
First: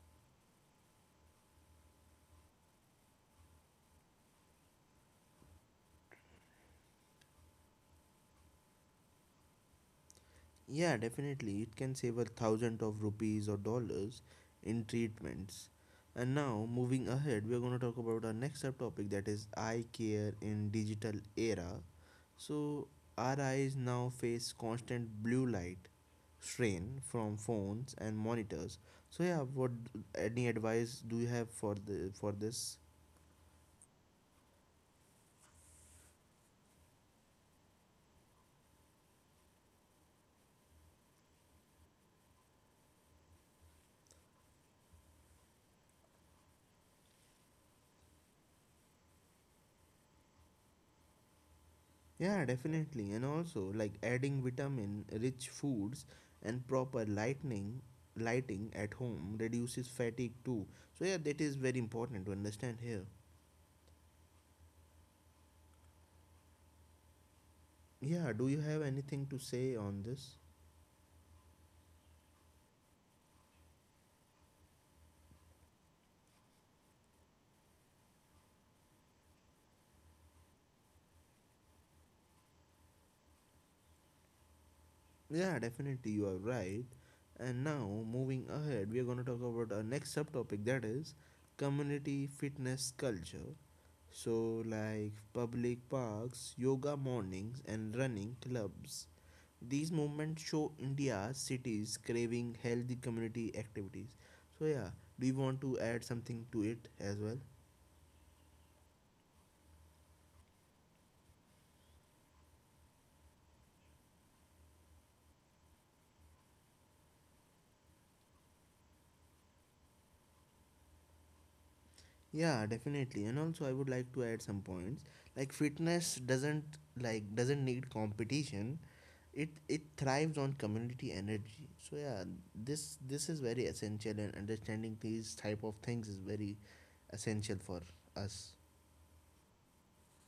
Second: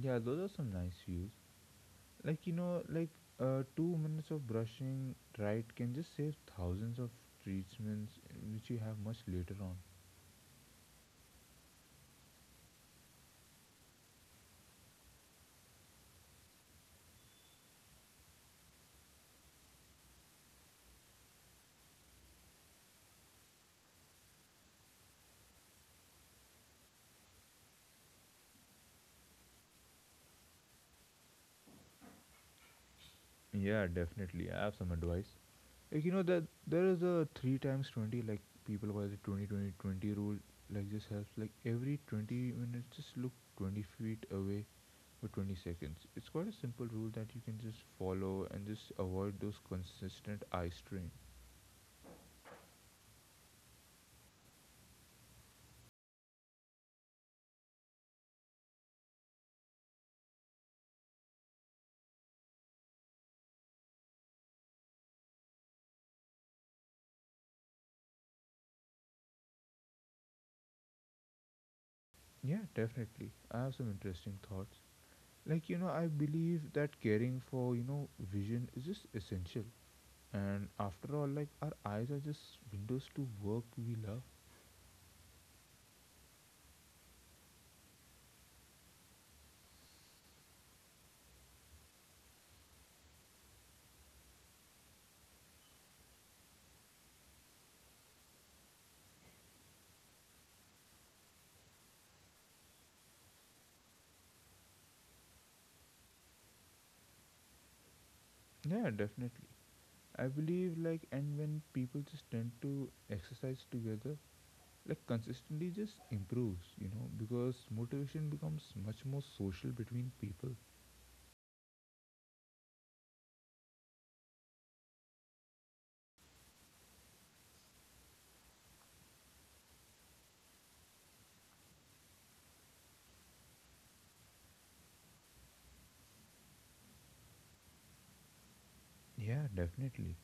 Speaker 2: Yeah, those are some nice views. Like, you know, like, 2 minutes of brushing right can just save thousands of treatments which you have much later on.
Speaker 1: Yeah, definitely. It can save a thousand of rupees or dollars in treatments. And now, moving ahead, we are going to talk about our next subtopic, that is eye care in digital era. So, our eyes now face constant blue light strain from phones and monitors. So, yeah, what any advice do you have for the for this?
Speaker 2: Yeah, definitely. I have some advice. Like you know that there is a three times 20, like people call it the 20-20-20 rule. Like this helps like every 20 minutes just look 20 feet away for 20 seconds. It's quite a simple rule that you can just follow and just avoid those consistent eye strain.
Speaker 1: Yeah, definitely. And also like adding vitamin rich foods and proper lightning lighting at home reduces fatigue too. So yeah, that is very important to understand here. Yeah, do you have anything to say on this?
Speaker 2: Yeah, definitely. I have some interesting thoughts. Like you know, I believe that caring for, you know, vision is just essential. And after all, like our eyes are just windows to work we love.
Speaker 1: Yeah, definitely you are right. And now moving ahead, we are going to talk about our next subtopic, that is community fitness culture. So like public parks, yoga mornings and running clubs, these movements show India's cities craving healthy community activities. So yeah, do you want to add something to it as well?
Speaker 2: Yeah, definitely. I believe like, and when people just tend to exercise together, like consistently just improves, you know, because motivation becomes much more social between people.
Speaker 1: Yeah, definitely. And also I would like to add some points. Like fitness doesn't like doesn't need competition. It thrives on community energy. So yeah, this is very essential, and understanding these type of things is very essential for us.
Speaker 2: Yeah, definitely.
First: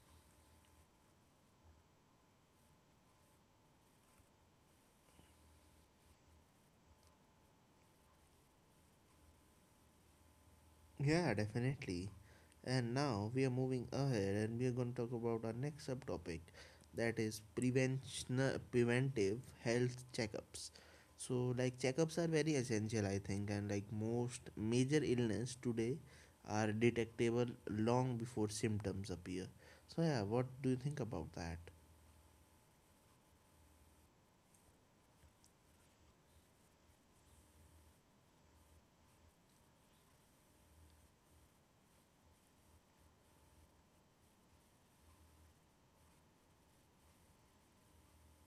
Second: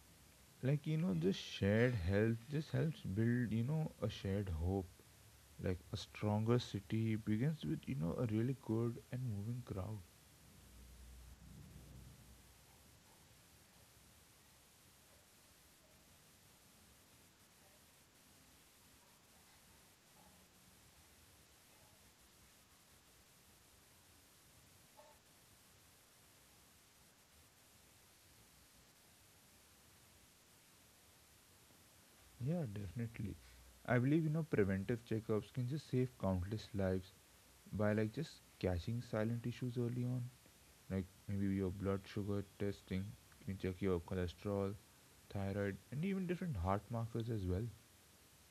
Speaker 2: Like, you know, just shared health just helps build, you know, a shared hope. Like a stronger city begins with, you know, a really good and moving crowd.
Speaker 1: Yeah, definitely. And now we are moving ahead and we are going to talk about our next subtopic, that is prevention preventive health checkups. So like checkups are very essential I think, and like most major illness today are detectable long before symptoms appear. So yeah, what do you think about that?
Speaker 2: Yeah, definitely. I believe, you know, preventive checkups can just save countless lives by like just catching silent issues early on. Like maybe your blood sugar testing, you can check your cholesterol, thyroid, and even different heart markers as well.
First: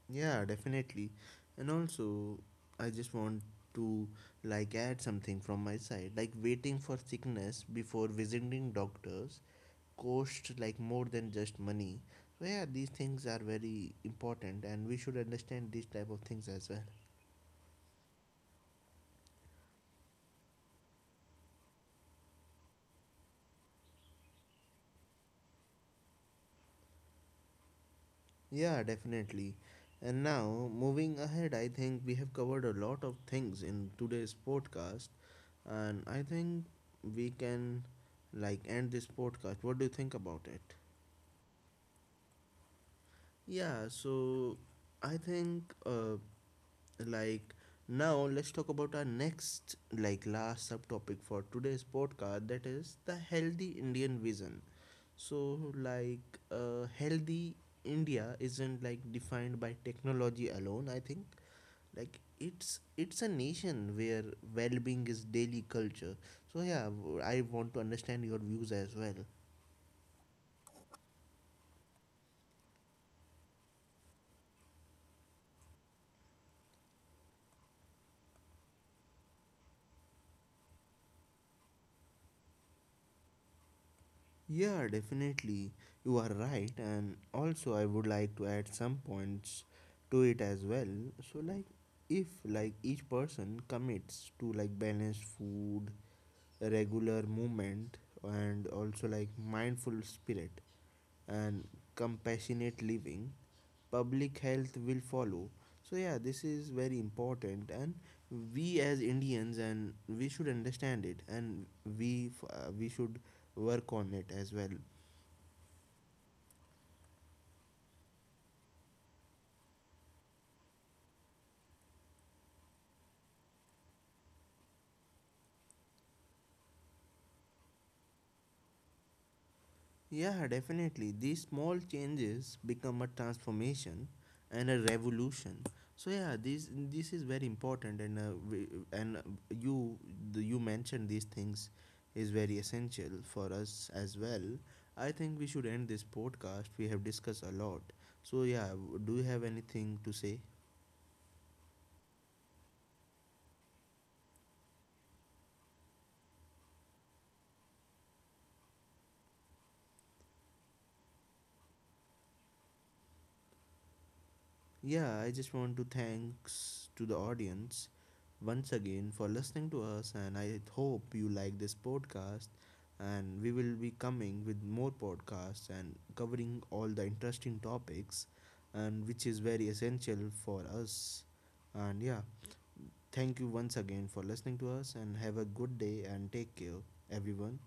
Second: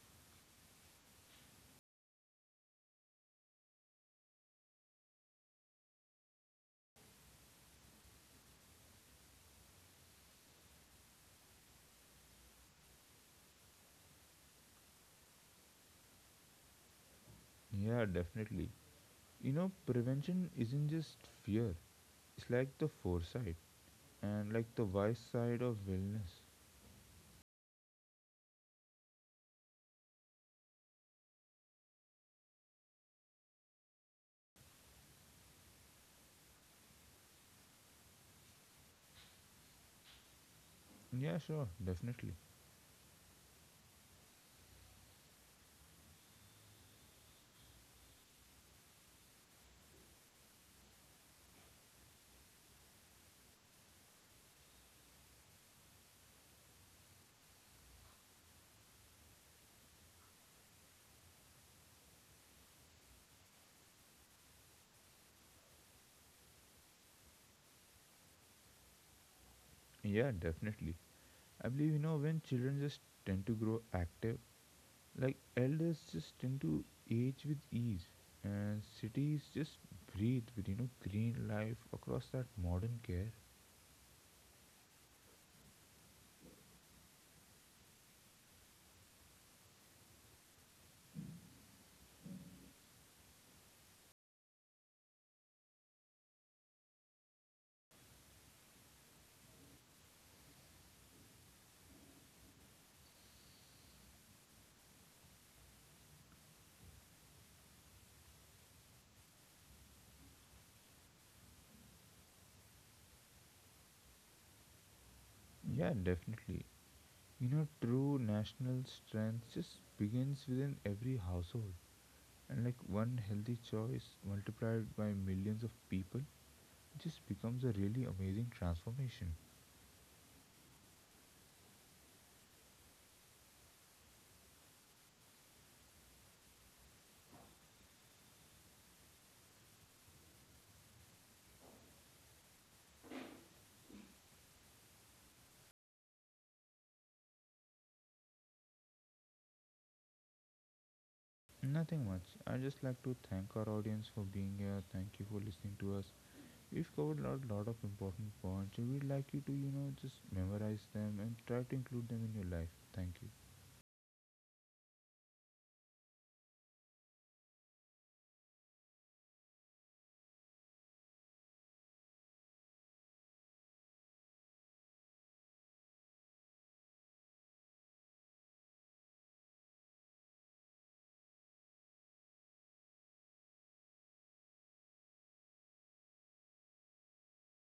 Speaker 1: Yeah, definitely. And also, I just want to like add something from my side. Like waiting for sickness before visiting doctors cost like more than just money. So yeah, these things are very important and we should understand these type of things as well.
Speaker 2: Yeah definitely, you know, prevention isn't just fear, it's like the foresight and like the wise side of wellness.
Speaker 1: Yeah, definitely. And now moving ahead, I think we have covered a lot of things in today's podcast and I think we can like end this podcast. What do you think about it?
Speaker 2: Yeah, sure, definitely.
Speaker 1: Yeah, so I think like now let's talk about our next like last subtopic for today's podcast, that is the healthy Indian vision. So like healthy India isn't like defined by technology alone, I think. Like it's a nation where well-being is daily culture. So yeah, I want to understand your views as well.
Speaker 2: Yeah, definitely, I believe, you know, when children just tend to grow active, like elders just tend to age with ease, and cities just breathe with, you know, green life across that modern care.
Speaker 1: Yeah, definitely. You are right. And also, I would like to add some points to it as well. So, like, if like each person commits to like balanced food, regular movement, and also like mindful spirit and compassionate living, public health will follow. So, yeah, this is very important. And we as Indians, and we should understand it, and we should work on it as well.
Speaker 2: Yeah, definitely. You know, true national strength just begins within every household. And like one healthy choice multiplied by millions of people just becomes a really amazing transformation.
Speaker 1: Yeah, definitely. These small changes become a transformation and a revolution. So yeah, this is very important, and you the, you mentioned these things is very essential for us as well. I think we should end this podcast. We have discussed a lot. So yeah, do you have anything to say?
Speaker 2: Nothing much. I just like to thank our audience for being here. Thank you for listening to us. We've covered a lot of important points, and we'd like you to, you know, just memorize them and try to include them in your life. Thank you.
Speaker 1: Yeah, I just want to thanks to the audience once again for listening to us and I hope you like this podcast and we will be coming with more podcasts and covering all the interesting topics and which is very essential for us. And yeah, thank you once again for listening to us and have a good day and take care everyone.